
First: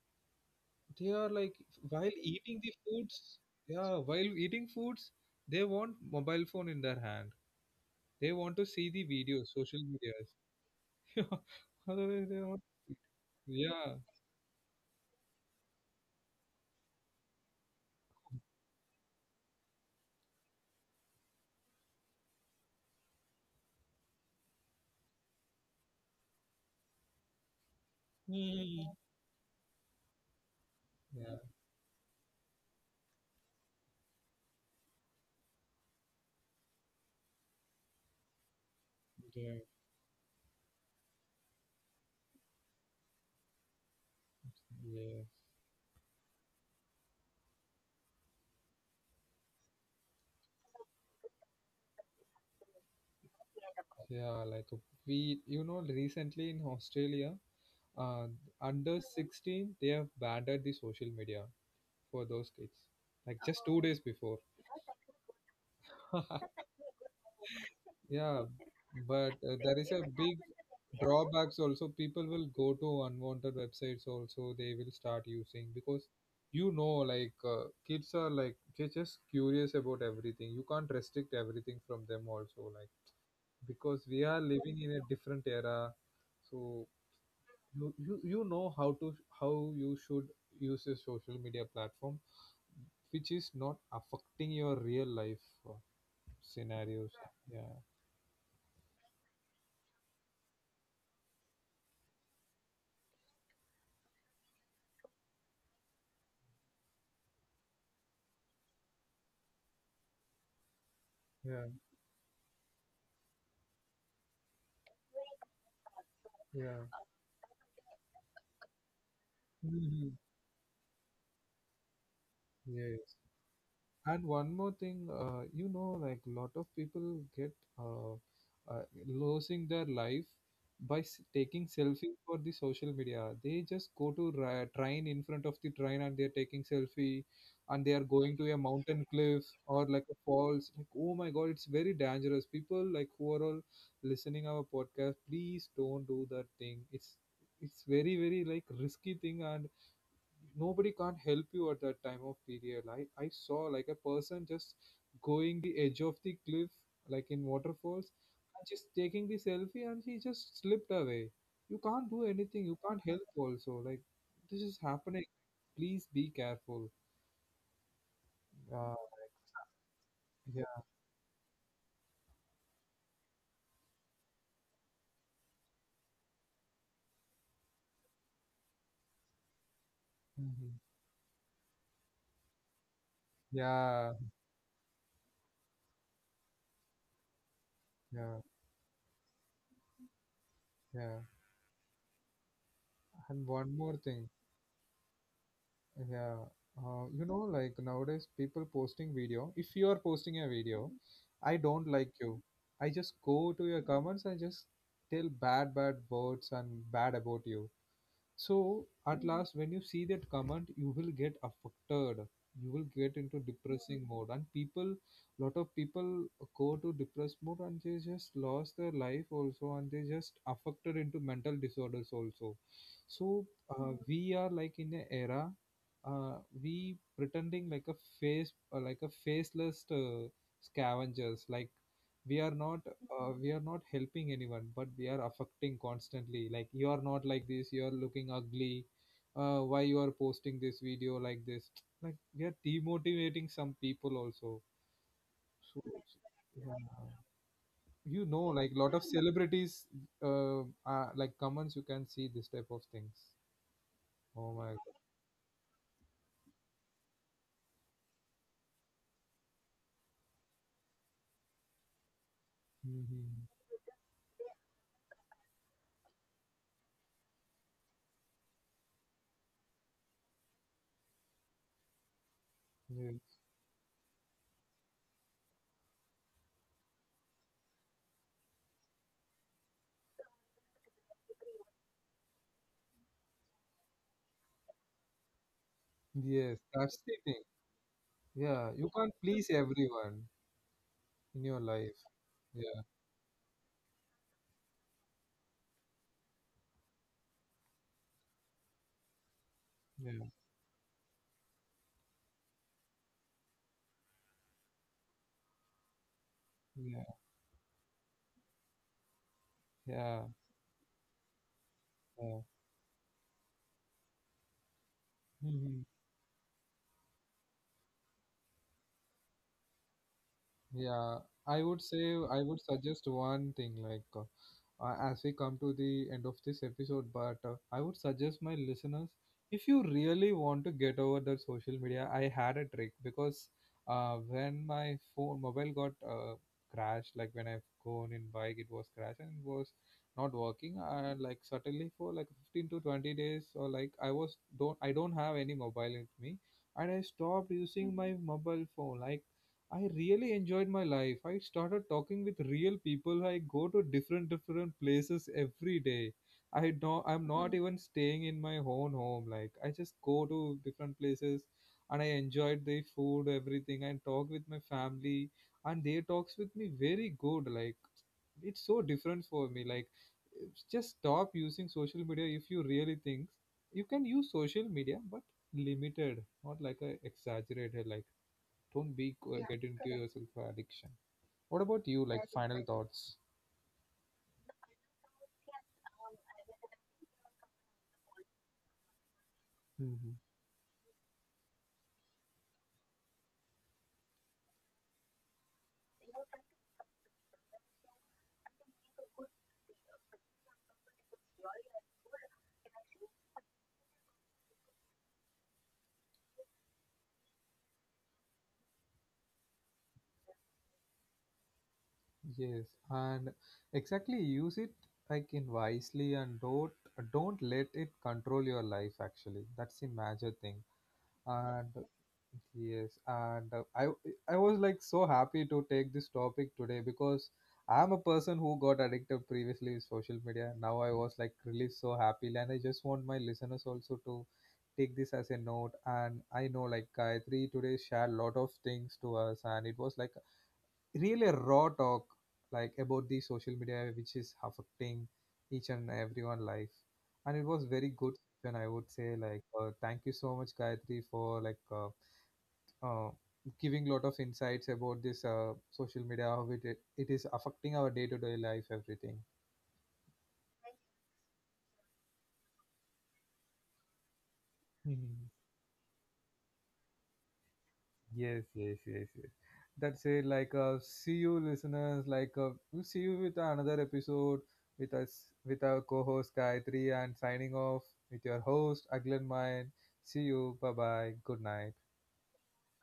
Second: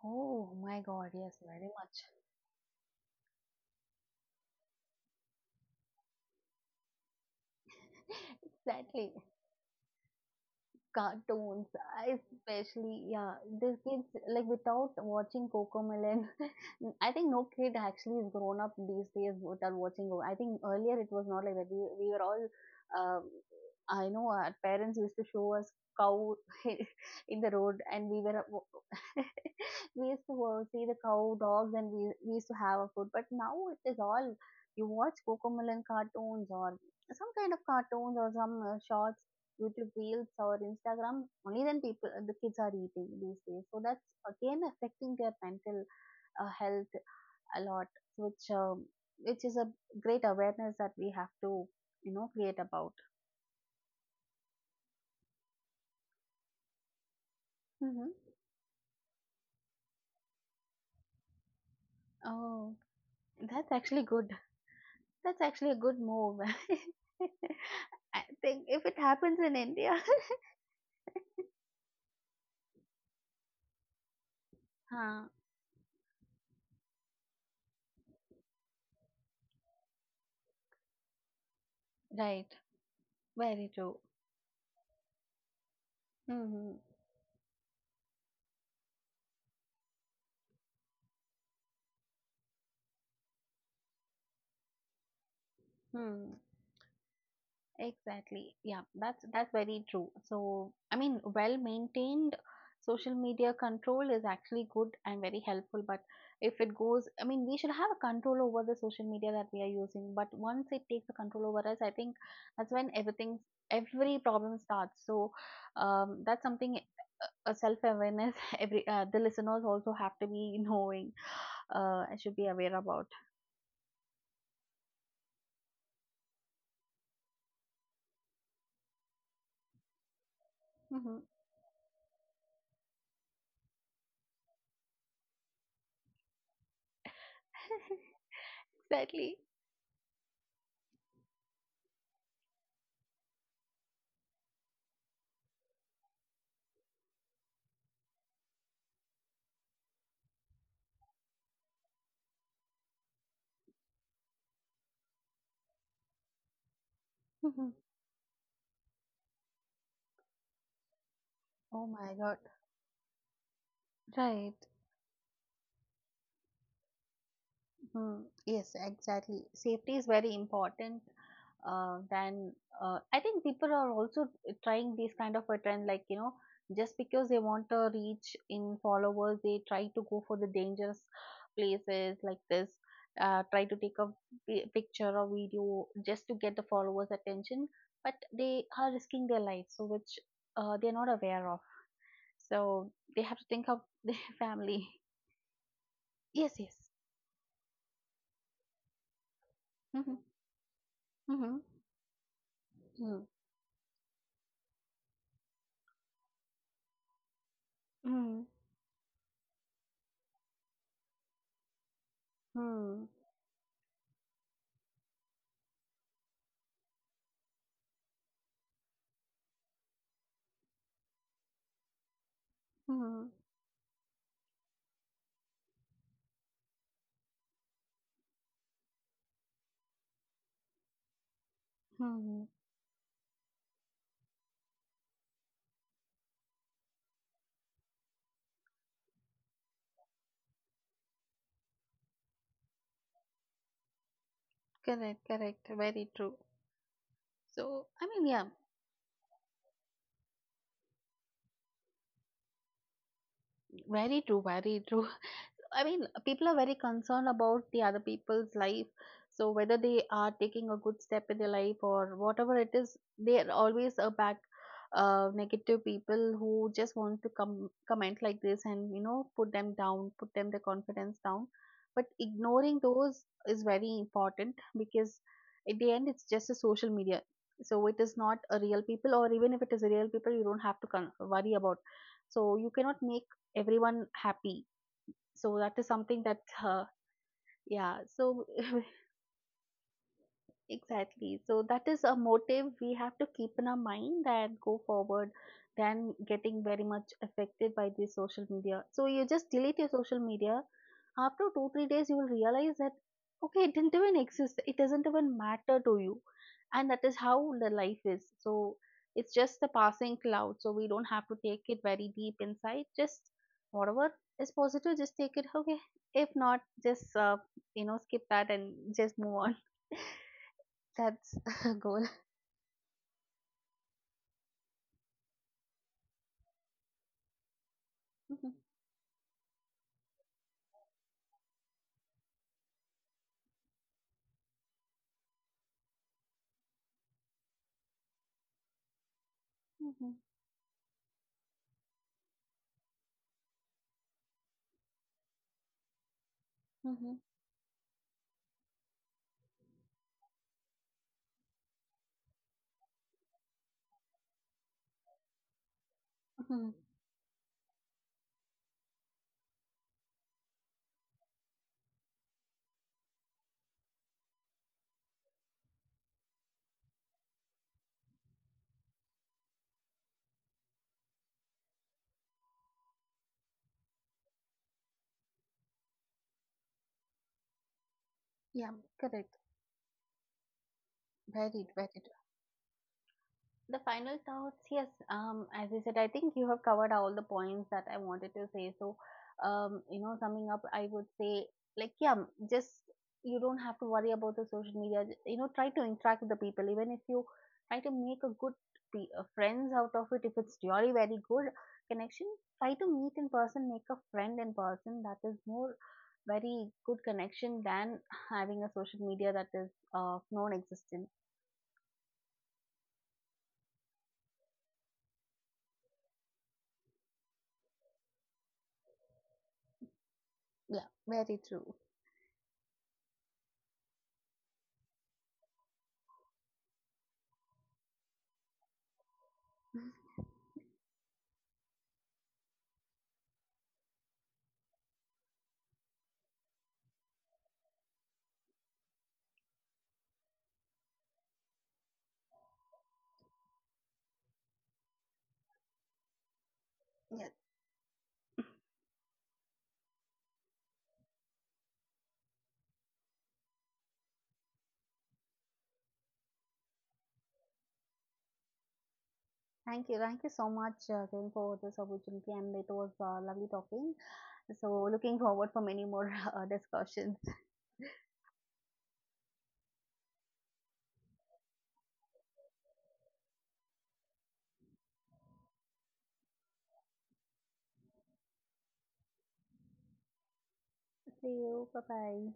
Speaker 2: oh my
Speaker 1: They
Speaker 2: god,
Speaker 1: are
Speaker 2: yes,
Speaker 1: like,
Speaker 2: very much.
Speaker 1: while eating the foods, yeah, while eating foods, they want mobile phone in their hand. They want to see the
Speaker 2: Exactly.
Speaker 1: videos, social medias. Yeah.
Speaker 2: Cartoons,
Speaker 1: Otherwise, they want,
Speaker 2: especially, yeah,
Speaker 1: yeah.
Speaker 2: the kids, like without watching Cocomelon, I think no kid actually is grown up these days without watching. I think earlier it was not like that. We were all, um, I know our parents used to show us cow in the road, and
Speaker 1: Hmm.
Speaker 2: we were
Speaker 1: Yeah,
Speaker 2: we used to see the cow dogs, and we used to have our food. But now it is all you watch Cocomelon cartoons or some kind of cartoons or some shorts,
Speaker 1: yeah,
Speaker 2: YouTube Reels or Instagram, only then people, the kids are eating these days. So that's again
Speaker 1: yeah,
Speaker 2: affecting their mental health a lot, which um, which is a great awareness that we have to you know create about.
Speaker 1: yeah. Like we, you know, recently in Australia, uh,
Speaker 2: Hmm.
Speaker 1: under 16, they have banned the social media for those kids,
Speaker 2: Oh,
Speaker 1: like just 2 days
Speaker 2: that's actually
Speaker 1: before.
Speaker 2: good. That's actually a good move.
Speaker 1: Yeah.
Speaker 2: I think if it
Speaker 1: But
Speaker 2: happens
Speaker 1: there
Speaker 2: in
Speaker 1: is a
Speaker 2: India,
Speaker 1: big drawbacks also. People will go to unwanted websites also, they will start
Speaker 2: huh,
Speaker 1: using, because you know, like kids are like, they're just curious about everything, you can't restrict everything from them also.
Speaker 2: right,
Speaker 1: Like,
Speaker 2: very
Speaker 1: because we
Speaker 2: true.
Speaker 1: are living in a different era. So
Speaker 2: Mm-hmm.
Speaker 1: you know how to, how you should use a social media platform which is not affecting your real life
Speaker 2: Hmm.
Speaker 1: scenarios. Yeah.
Speaker 2: Exactly. Yeah, that's very true. So, I mean, well maintained social media control is actually good and very helpful, but if it goes, I mean, we should have a control over the social media that we are using, but once it takes a
Speaker 1: Yeah,
Speaker 2: control over us, I think that's when everything, every problem starts. So,
Speaker 1: yeah.
Speaker 2: that's something a self-awareness every the listeners
Speaker 1: Mhm.
Speaker 2: also have to be knowing should be
Speaker 1: Yes.
Speaker 2: aware about.
Speaker 1: And one more thing, you know, like lot of people get uh, uh, losing their life by
Speaker 2: Mm-hmm.
Speaker 1: taking selfie for the social media. They just go to train in front of the train and they're taking selfie, and they are going to a mountain cliff
Speaker 2: Exactly.
Speaker 1: or like a falls. Like, oh my God, it's very dangerous. People like who are all listening our podcast, please don't do that thing. It's very very like risky thing, and nobody can't help you at that time of period. I saw like a person just going the edge of the cliff, like in waterfalls,
Speaker 2: Hmm.
Speaker 1: and just taking the selfie, and he just slipped away. You can't do
Speaker 2: Oh my
Speaker 1: anything, you
Speaker 2: God.
Speaker 1: can't help also, like this is
Speaker 2: Right.
Speaker 1: happening. Please be careful.
Speaker 2: Hmm.
Speaker 1: uh,
Speaker 2: Yes, exactly. Safety is
Speaker 1: yeah.
Speaker 2: very important. Then I think people are also trying these kind of a trend, like you know, just because they want to reach in followers, they try to go
Speaker 1: Mhm.
Speaker 2: for the dangerous places like this.
Speaker 1: Yeah,
Speaker 2: Try to take a picture or video just to get the followers' attention,
Speaker 1: yeah,
Speaker 2: but they are risking their lives, so which
Speaker 1: yeah,
Speaker 2: they're not aware of. So
Speaker 1: and
Speaker 2: they
Speaker 1: one
Speaker 2: have to
Speaker 1: more
Speaker 2: think of
Speaker 1: thing.
Speaker 2: their family.
Speaker 1: Yeah,
Speaker 2: Yes,
Speaker 1: you
Speaker 2: yes.
Speaker 1: know, like nowadays, people posting video. If you are posting a
Speaker 2: Mm-hmm.
Speaker 1: video, I don't
Speaker 2: Mm-hmm.
Speaker 1: like you. I just go to
Speaker 2: Hmm.
Speaker 1: your comments and just tell bad, bad words and bad about you. So
Speaker 2: Hmm.
Speaker 1: at last, when you see that comment, you will get affected. You will get into
Speaker 2: Hmm.
Speaker 1: depressing mode, and people, lot of people go to depressed mode, and they just lost their life also, and they just affected into mental disorders also. So
Speaker 2: Hmm.
Speaker 1: we are like in a era, uh, we pretending like a face, like a faceless scavengers. Like we are not
Speaker 2: Hmm.
Speaker 1: we are not helping anyone, but we are affecting constantly, like you are not like this, you are looking ugly, why you are posting this video like this like we are demotivating some people also,
Speaker 2: Correct,
Speaker 1: so
Speaker 2: correct. Very true.
Speaker 1: yeah. You
Speaker 2: So,
Speaker 1: know,
Speaker 2: I
Speaker 1: like
Speaker 2: mean, yeah,
Speaker 1: lot of celebrities, uh, like comments, you can see this type of things. Oh
Speaker 2: very
Speaker 1: my
Speaker 2: true,
Speaker 1: God.
Speaker 2: very true. I mean, people are very concerned about the other people's life. So whether they are taking a good step in their life or whatever it is,
Speaker 1: Mm-hmm.
Speaker 2: they are always a back negative people who just want to come comment like this and you know put them down, put them their confidence down. But
Speaker 1: Yeah.
Speaker 2: ignoring those is very important because at the end it's just a social media. So it is not a real people, or even if it is a real people, you don't have to worry about. So you cannot make everyone happy so that is
Speaker 1: Yes,
Speaker 2: something that
Speaker 1: that's the thing.
Speaker 2: yeah
Speaker 1: Yeah, you
Speaker 2: so
Speaker 1: can't please everyone in your
Speaker 2: Exactly.
Speaker 1: life.
Speaker 2: So that is a
Speaker 1: Yeah.
Speaker 2: motive we have to keep in our mind and go forward than getting very much affected by the social media. So you just
Speaker 1: Yeah.
Speaker 2: delete your social media. After two, three days, you will realize that, okay, it didn't even exist. It doesn't even matter to you.
Speaker 1: Yeah.
Speaker 2: And that is how the life is. So it's just a
Speaker 1: Yeah,
Speaker 2: passing cloud. So we don't have to take it
Speaker 1: yeah.
Speaker 2: very deep inside. Just whatever is positive, just
Speaker 1: Mhm.
Speaker 2: take it. Okay. If not, just, you know, skip that and just move on.
Speaker 1: Yeah, I would
Speaker 2: That's
Speaker 1: say,
Speaker 2: a
Speaker 1: I
Speaker 2: goal.
Speaker 1: would suggest one thing like as we come to the end of this episode, but I would suggest my listeners, if you really want to get over the social media, I had a trick because when my phone mobile got crashed, like when I've gone in bike, it was crashed and it was not
Speaker 2: Mhm,
Speaker 1: working. And like suddenly for like 15 to 20 days or like I don't have any mobile with me, and I
Speaker 2: mhm,
Speaker 1: stopped
Speaker 2: mhm,
Speaker 1: using my mobile phone. Like I really enjoyed my life. I started talking with real people. I go to different different places every day. I know
Speaker 2: mhm.
Speaker 1: I'm not even staying in my own home. Like I just go to different places, and I enjoyed the food, everything, and talk with my family, and they talks with me very good. Like it's so different for me. Like it's just stop using social media. If you really think, you can use social media but limited, not like a exaggerated, like don't be
Speaker 2: Yeah,
Speaker 1: get
Speaker 2: correct.
Speaker 1: into yourself addiction. What about you,
Speaker 2: Varied,
Speaker 1: like
Speaker 2: varied.
Speaker 1: final thoughts?
Speaker 2: The final thoughts, yes, as I said, I think you have covered all the points that I wanted to say. So,
Speaker 1: Hmm.
Speaker 2: you know, summing up, I would say like yeah, just you don't have to worry about the social media. You know, try to interact with the people. Even if you try to make a good friends out of it, if it's really very good connection, try to meet in person, make a friend in person. That is more very good connection than having a social media that is non-existent.
Speaker 1: Yes, and exactly use it, like in wisely, and don't let it control your life, actually. That's the major thing.
Speaker 2: Yeah,
Speaker 1: And
Speaker 2: very true.
Speaker 1: yes, and I was like so happy to take this topic today, because I'm a person who got addicted previously with social media. Now I was like really so happy, and I just want my listeners also to take this as a note. And I know like Gayatri today shared a lot of things to us, and it was like really a raw talk, like about the social media, which is affecting each and everyone life, and it was
Speaker 2: Yeah.
Speaker 1: very good. And I would say, like thank you so much, Gayatri, for like. Uh, Giving lot of insights about this social media, how it is affecting our day-to-day life, everything.
Speaker 2: Thank you. Thank you so much, Kiran, for this opportunity, and it was lovely talking.
Speaker 1: Mhm.
Speaker 2: So, looking forward for many more discussions.
Speaker 1: Yes, yes, yes, yes. That's it. Like, see you, listeners. Like, we'll see you with another episode with us, with our co-host Gayatri, and signing off with your host Aglan Mayan. See you. Bye bye. Good night.
Speaker 2: See you. Bye bye.